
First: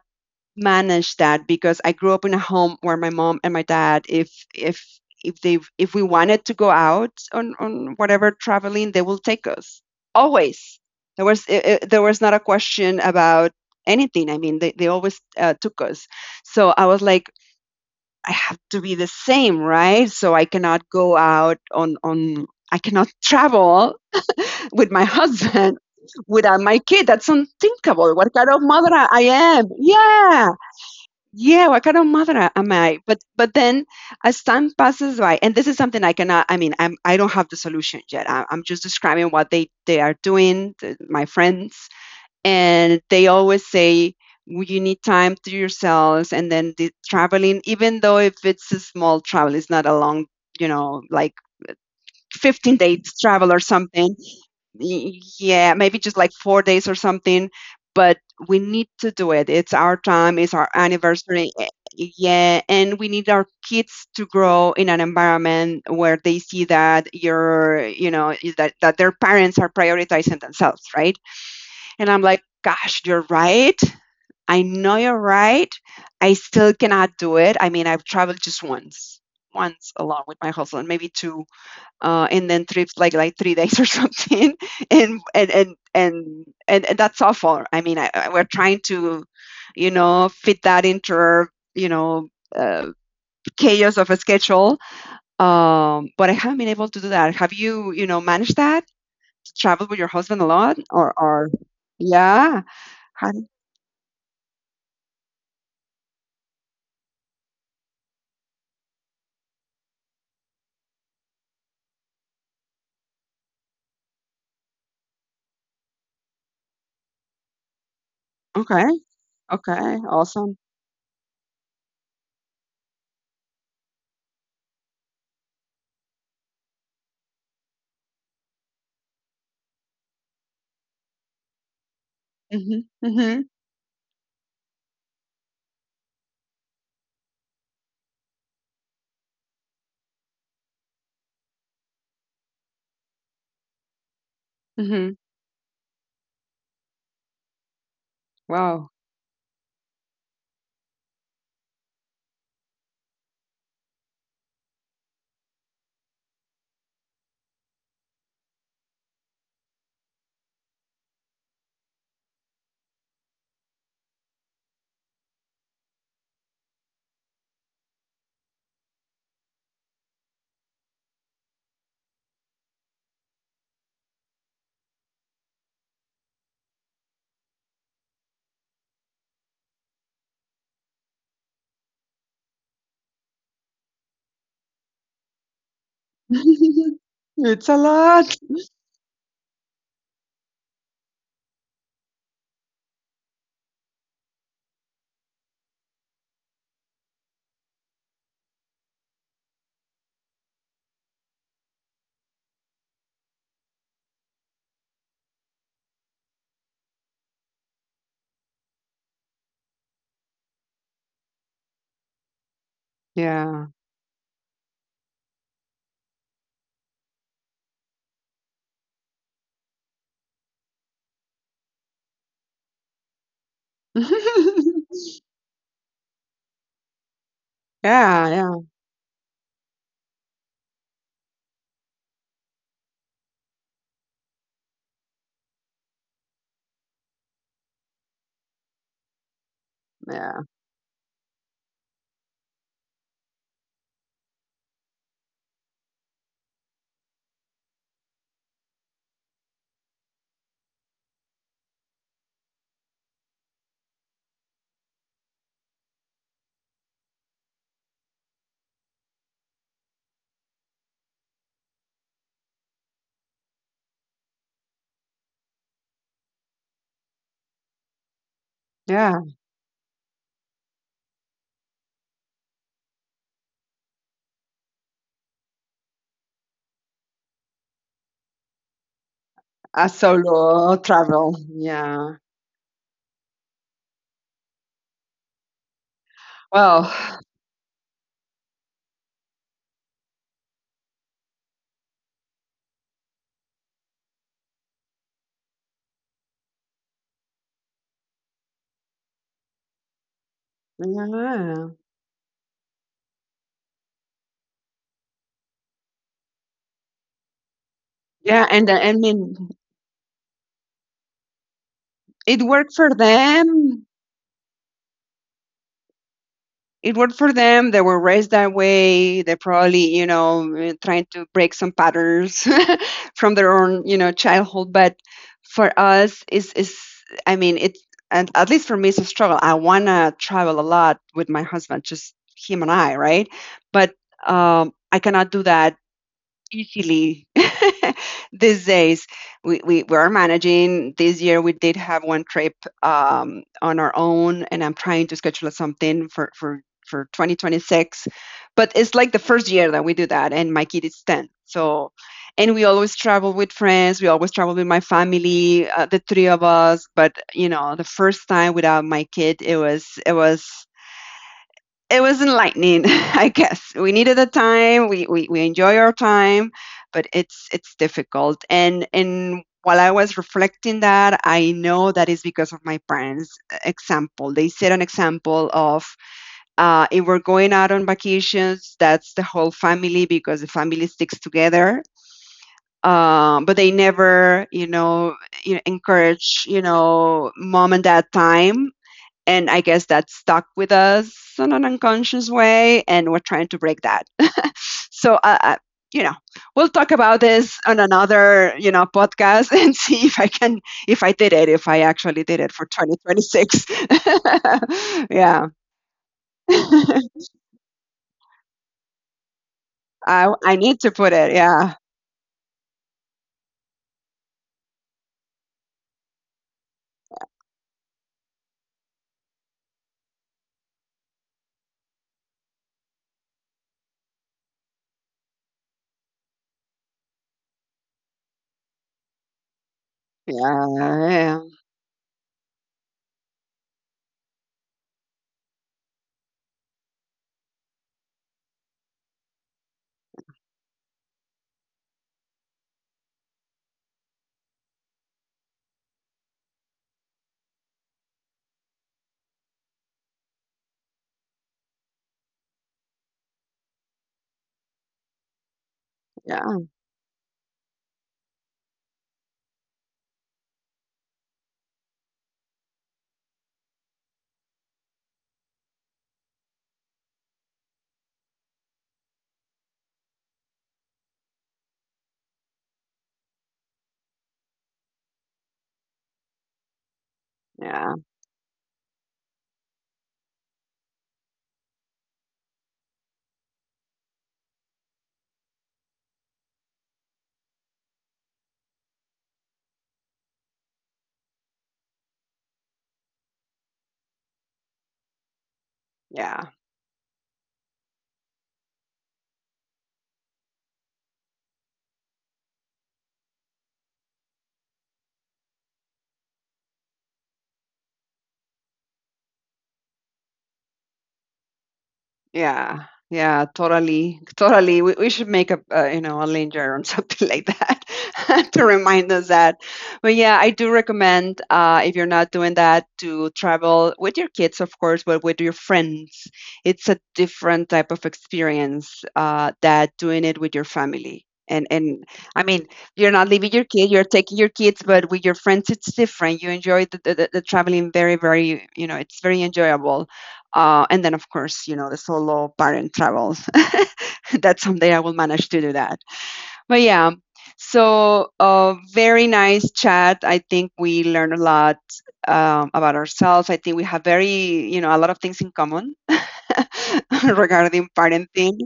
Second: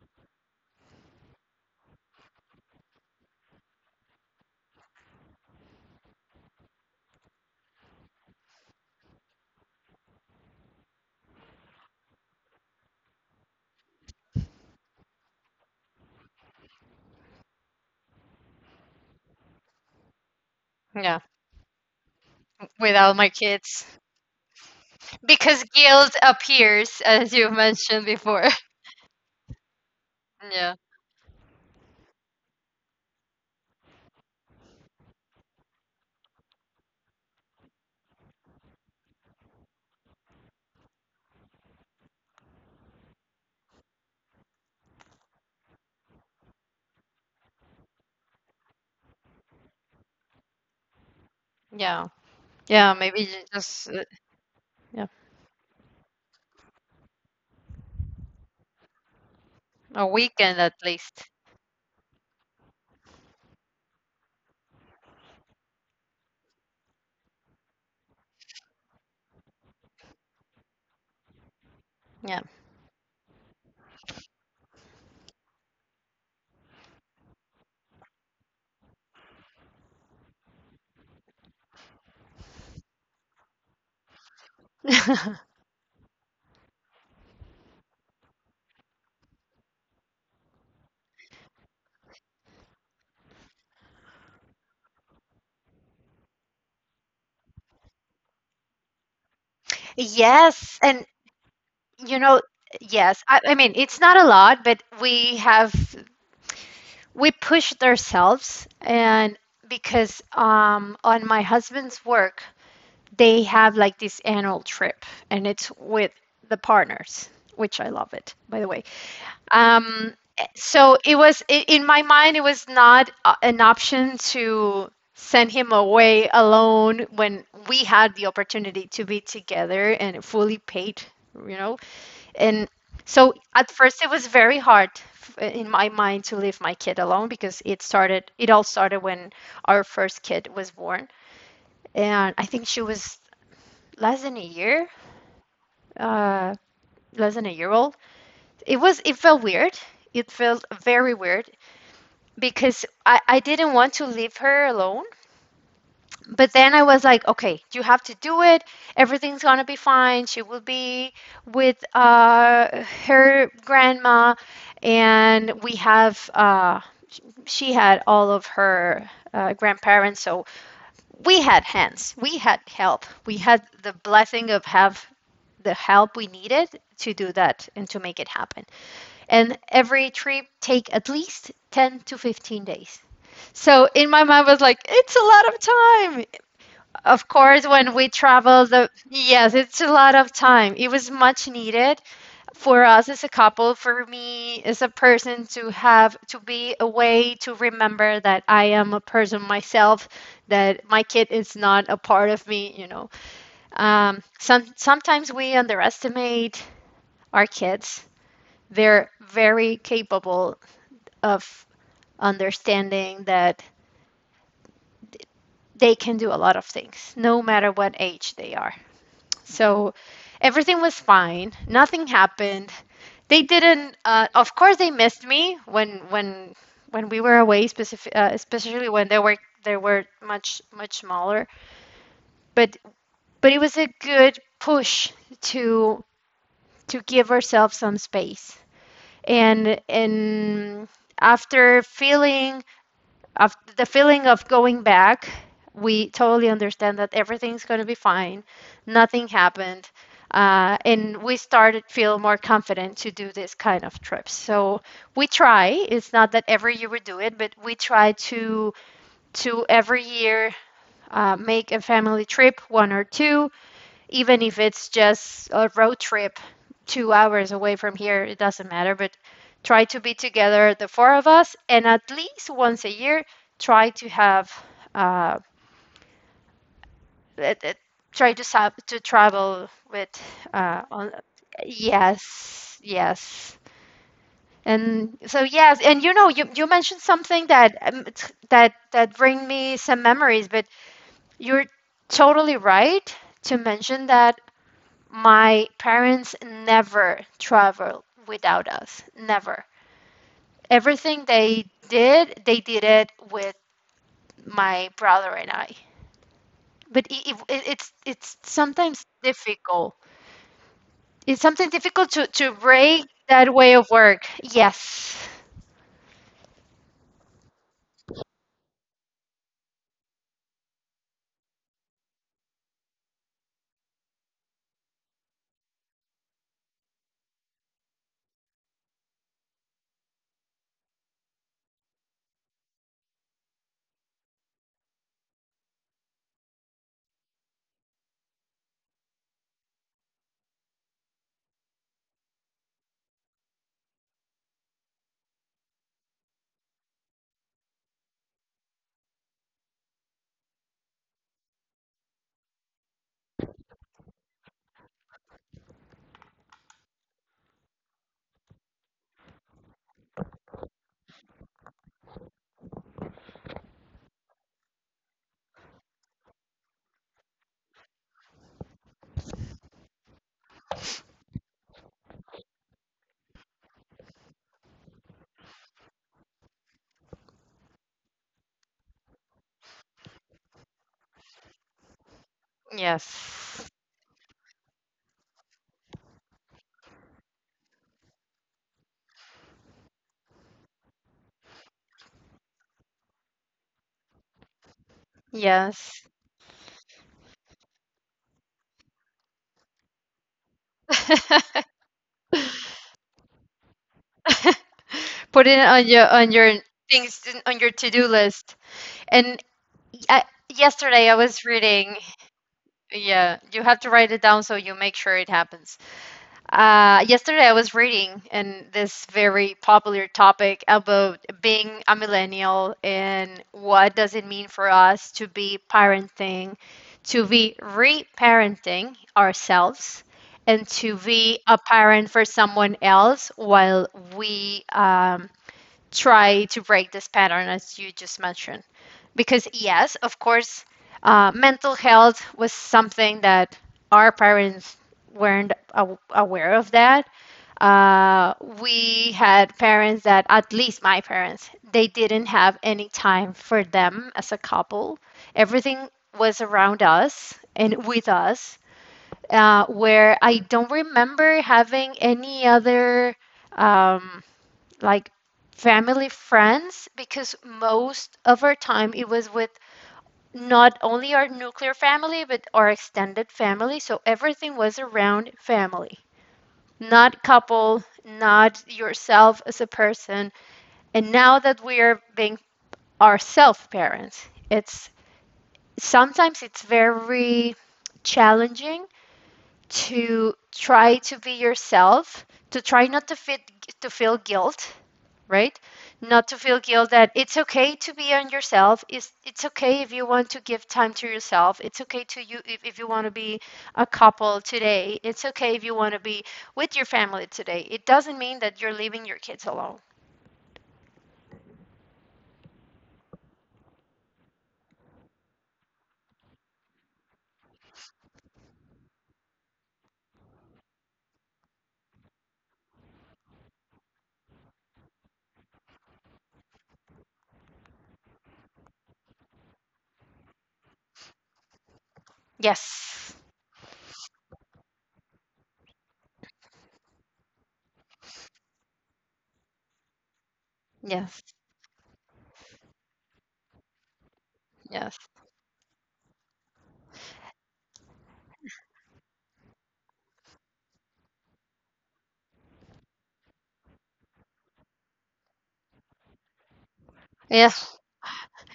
Speaker 1: manage that, because I grew up in a home where my mom and my dad, if they if we wanted to go out on whatever traveling, they will take us always. There was there was not a question about anything. I mean, they always took us. So I was like, I have to be the same, right? So I cannot go
Speaker 2: Yeah,
Speaker 1: out on on. I cannot
Speaker 2: without my kids.
Speaker 1: travel with my
Speaker 2: Because
Speaker 1: husband
Speaker 2: guilt
Speaker 1: without my kid.
Speaker 2: appears,
Speaker 1: That's
Speaker 2: as you mentioned
Speaker 1: unthinkable. What kind
Speaker 2: before.
Speaker 1: of mother I am? Yeah,
Speaker 2: Yeah,
Speaker 1: yeah, what kind of mother am I? But then as time passes by, and this is something I cannot. I mean, I don't have the solution yet. I, I'm just describing what they are doing. My friends, and they always say, You need time to yourselves, and then the traveling, even though if it's a small travel, it's not a long, you know, like
Speaker 2: yeah,
Speaker 1: 15
Speaker 2: yeah.
Speaker 1: days
Speaker 2: Maybe
Speaker 1: travel or
Speaker 2: just,
Speaker 1: something."
Speaker 2: yeah,
Speaker 1: Y- Yeah, maybe just like 4 days or something, but we need to do it. It's our
Speaker 2: a
Speaker 1: time, it's
Speaker 2: weekend
Speaker 1: our
Speaker 2: at least.
Speaker 1: anniversary. Yeah, and we need our kids to grow in an environment where they see that you're, you know, that their parents are prioritizing themselves, right? And I'm
Speaker 2: Yeah.
Speaker 1: like, gosh, you're right. I know you're right. I still cannot do it. I mean, I've traveled just once, once alone with my husband, maybe two, and then trips like 3 days or something. and and and and and, and that's awful. I mean, we're trying to, you know, fit that into our, you know, uh, chaos of a schedule. But I haven't been able to do that. Have you, you know, managed that, traveled with your husband a
Speaker 2: Yes,
Speaker 1: lot,
Speaker 2: and
Speaker 1: or
Speaker 2: you know,
Speaker 1: yeah.
Speaker 2: yes.
Speaker 1: How
Speaker 2: I, I mean, it's not a lot, but we pushed ourselves. And because on my husband's work, they have like this annual trip, and it's with the partners, which I love it, by the way.
Speaker 1: Okay. Okay,
Speaker 2: Um,
Speaker 1: awesome.
Speaker 2: so it was in my mind, it was not an option to send him away alone when we had the opportunity to be together and fully paid, you know. And
Speaker 1: Hmm.
Speaker 2: so
Speaker 1: Hmm.
Speaker 2: at first, it was very hard in my mind to leave my kid alone, because it all started when our first kid was born. And I think she was less than a year,
Speaker 1: Hmm.
Speaker 2: uh, less than a year old. It was,
Speaker 1: Wow.
Speaker 2: it felt weird. It felt very weird, because I didn't want to leave her alone. But then I was like, okay, you have to do it. Everything's gonna be fine. She will be with her grandma, and we have she had all of her grandparents. So we had hands, we had help, we had the blessing of have the help we needed to do that and to make it happen. And every trip take at least 10 to 15 days. So in my mind was like, it's a lot of time. Of course,
Speaker 1: It's a
Speaker 2: when we
Speaker 1: lot.
Speaker 2: travel, the yes, it's a lot of time. It was much needed for us as a couple, for me as a person to have to be away, to remember that I am a person myself, that my kid is not a part of me. You know, sometimes we underestimate our kids. They're very capable of understanding that
Speaker 1: Yeah.
Speaker 2: they can do a lot of things, no matter what age they are. So everything was fine. Nothing happened. They didn't. Uh, of course, they missed me when we were away,
Speaker 1: Yeah, yeah,
Speaker 2: especially when they were much smaller. But but it was a good push to to give ourselves some space.
Speaker 1: yeah.
Speaker 2: And after feeling of the feeling of going back, we totally understand that everything's going to be fine. Nothing happened. And we started to feel more confident to do this kind of trips. So we try, it's not that every year we do it, but we try to every year make a family trip, one or two, even if it's just a road trip 2 hours away from here, it
Speaker 1: Yeah,
Speaker 2: doesn't matter. But try to be together, the four of us, and at least once a year, try to have, uh, it, it- to
Speaker 1: a
Speaker 2: travel with,
Speaker 1: solo travel.
Speaker 2: uh, on,
Speaker 1: Yeah.
Speaker 2: yes, yes. And so yes, and you know,
Speaker 1: Well,
Speaker 2: you mentioned something that t- that that bring me some memories. But you're totally right to mention that. My parents never traveled without us. Never. Everything
Speaker 1: yeah.
Speaker 2: they did it with my brother and I. But
Speaker 1: Yeah,
Speaker 2: it's
Speaker 1: and I
Speaker 2: sometimes
Speaker 1: mean,
Speaker 2: difficult. It's sometimes difficult
Speaker 1: it
Speaker 2: to
Speaker 1: worked for
Speaker 2: break that way
Speaker 1: them.
Speaker 2: of work. Yes.
Speaker 1: It worked for them. They were raised that way. They probably, you know, trying to break some patterns from their own, you know, childhood. But for us, is I mean, it, and at least for me, it's a struggle. I wanna travel a lot with my husband, just him and I, right? But I cannot do that easily these days. We were managing this year. We did have one trip, on our own, and I'm trying to schedule something for for 2026. But it's like the first year that we do that, and my kid is 10. So, and we always travel with friends. We always travel with my family, the three of us. But you know, the first time without my kid, it was it was it was enlightening. I guess we needed the time. We enjoy our time, but it's difficult. And while I was reflecting that, I know that is because of my parents' example. They set an example of, if we're going out on vacations, that's the whole family, because the family sticks together. But
Speaker 2: Yes.
Speaker 1: they never, you know, encourage, you know, mom and dad time. And I guess that's stuck with us in an unconscious way, and we're trying to break that. So
Speaker 2: Yes.
Speaker 1: you know we'll talk about this on another, you know, podcast and see if I can, if I did it, if I actually did it for 2026.
Speaker 2: Put
Speaker 1: Yeah.
Speaker 2: it on your things, on your to-do list. And I,
Speaker 1: I need to
Speaker 2: yesterday I
Speaker 1: put it,
Speaker 2: was
Speaker 1: yeah.
Speaker 2: reading, yeah, you have to write it down so you make sure it happens. Yesterday, I was reading and this very popular topic about being a millennial, and what does it mean for us to be parenting, to be reparenting ourselves, and to be
Speaker 1: Yeah,
Speaker 2: a parent for someone else while we try to break this pattern as you just mentioned. Because yes, of course, mental health was something that our parents weren't aware of that. uh, we had parents that, at least my parents, they didn't have any time for them as a couple. Everything was
Speaker 1: yeah,
Speaker 2: around us and with us. Where I don't remember having any other um, like family, friends, because most of our time it was with not only our nuclear family, but our extended family. So everything was around family, not couple,
Speaker 1: yeah,
Speaker 2: not yourself as a person. And now that we are being ourself parents, it's sometimes it's very challenging to try to be yourself, to try not to fit, to feel guilt, right? Not
Speaker 1: yeah.
Speaker 2: to feel guilt that it's okay to be on yourself. It's okay if you want to give time to yourself. It's okay to you if you want to be a couple today. It's okay if you want to be with your family today. It doesn't mean that you're leaving your kids alone.
Speaker 1: Yeah, yeah, totally, totally. We should make a, you know, a linger on something like that to remind us that. But yeah, I do recommend, if you're not doing that, to travel with your kids, of course, but with your friends. It's a different type of experience, that doing it with your family. And I mean, you're
Speaker 2: Yes.
Speaker 1: not leaving your kid, you're taking your kids, but with your friends, it's different. You enjoy the traveling very, very, you know, it's very enjoyable. And then, of
Speaker 2: Yes.
Speaker 1: course, you know, the solo parent travels. That someday I
Speaker 2: Yes.
Speaker 1: will manage to do that. But yeah, so very nice chat. I think we learned a lot, about ourselves. I think we have very, you know, a lot of things in common regarding
Speaker 2: Yes.
Speaker 1: parenting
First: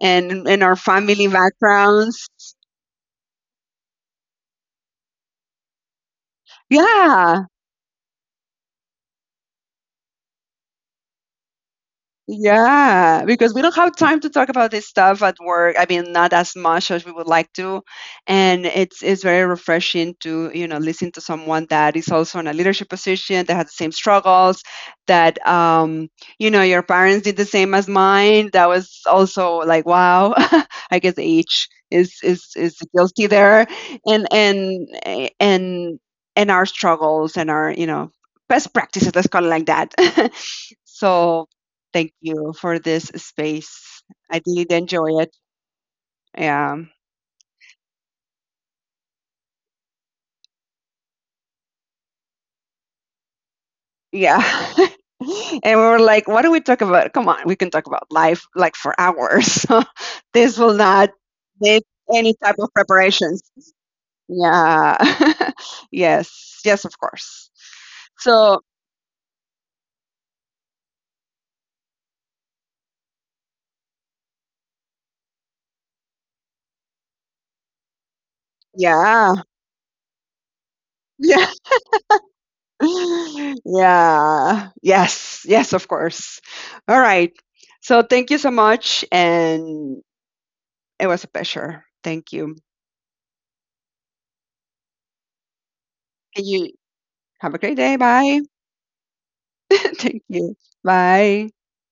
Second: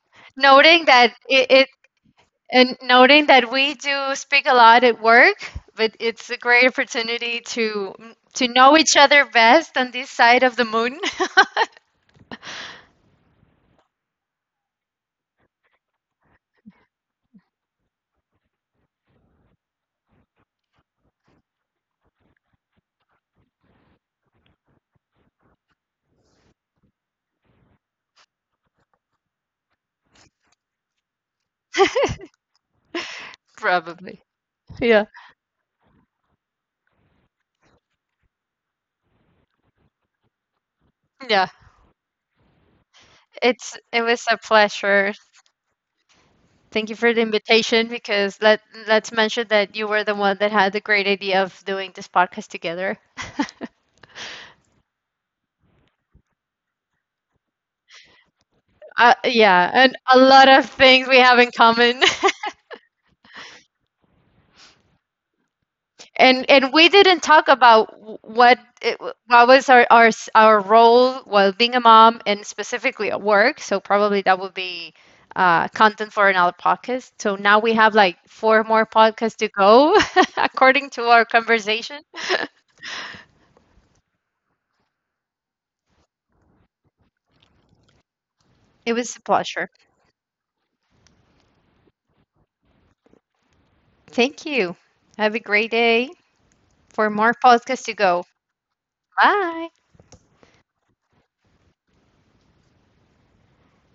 Speaker 1: and our
Speaker 2: Noting that
Speaker 1: family
Speaker 2: it
Speaker 1: backgrounds.
Speaker 2: and noting that we do speak a lot at work, but it's a great opportunity to
Speaker 1: Yeah.
Speaker 2: know each other best on this side of the moon,
Speaker 1: Yeah, because we don't have time to talk about this stuff at work. I mean, not as much as we would like to. And it's very refreshing to, you know, listen to someone that is also in a leadership position, that has the same struggles, that you know, your parents did the same as mine. That was also like, wow, I guess age is is guilty there.
Speaker 2: probably.
Speaker 1: And
Speaker 2: Yeah.
Speaker 1: and and and our struggles and our, you know, best practices, let's call it like that.
Speaker 2: Yeah.
Speaker 1: So, thank you for this
Speaker 2: It
Speaker 1: space.
Speaker 2: was a
Speaker 1: I did
Speaker 2: pleasure.
Speaker 1: enjoy it.
Speaker 2: Thank you
Speaker 1: Yeah.
Speaker 2: for the invitation, because let's mention that you were the one that had the great idea of doing this podcast together.
Speaker 1: Yeah. And we were like, what do we talk about? Come on, we can talk about life like for
Speaker 2: Uh,
Speaker 1: hours.
Speaker 2: yeah, and a lot
Speaker 1: This
Speaker 2: of
Speaker 1: will not
Speaker 2: things we have in
Speaker 1: need
Speaker 2: common.
Speaker 1: any type of preparations. Yeah.
Speaker 2: And
Speaker 1: Yes.
Speaker 2: and
Speaker 1: Yes,
Speaker 2: we
Speaker 1: of
Speaker 2: didn't
Speaker 1: course.
Speaker 2: talk about
Speaker 1: So,
Speaker 2: what it, what was our role while being a mom, and specifically at work. So probably that would be content for another podcast. So now we have like four more
Speaker 1: yeah.
Speaker 2: podcasts to go according to our
Speaker 1: Yeah.
Speaker 2: conversation.
Speaker 1: Yeah. Yes. Yes, of course. All right. So, thank you so
Speaker 2: It
Speaker 1: much.
Speaker 2: was a pleasure.
Speaker 1: And it was a pleasure. Thank you.
Speaker 2: Thank you. Have a great day.
Speaker 1: And you
Speaker 2: For more
Speaker 1: have a great
Speaker 2: podcasts
Speaker 1: day.
Speaker 2: to go.
Speaker 1: Bye.
Speaker 2: Bye.
Speaker 1: Thank you. Bye.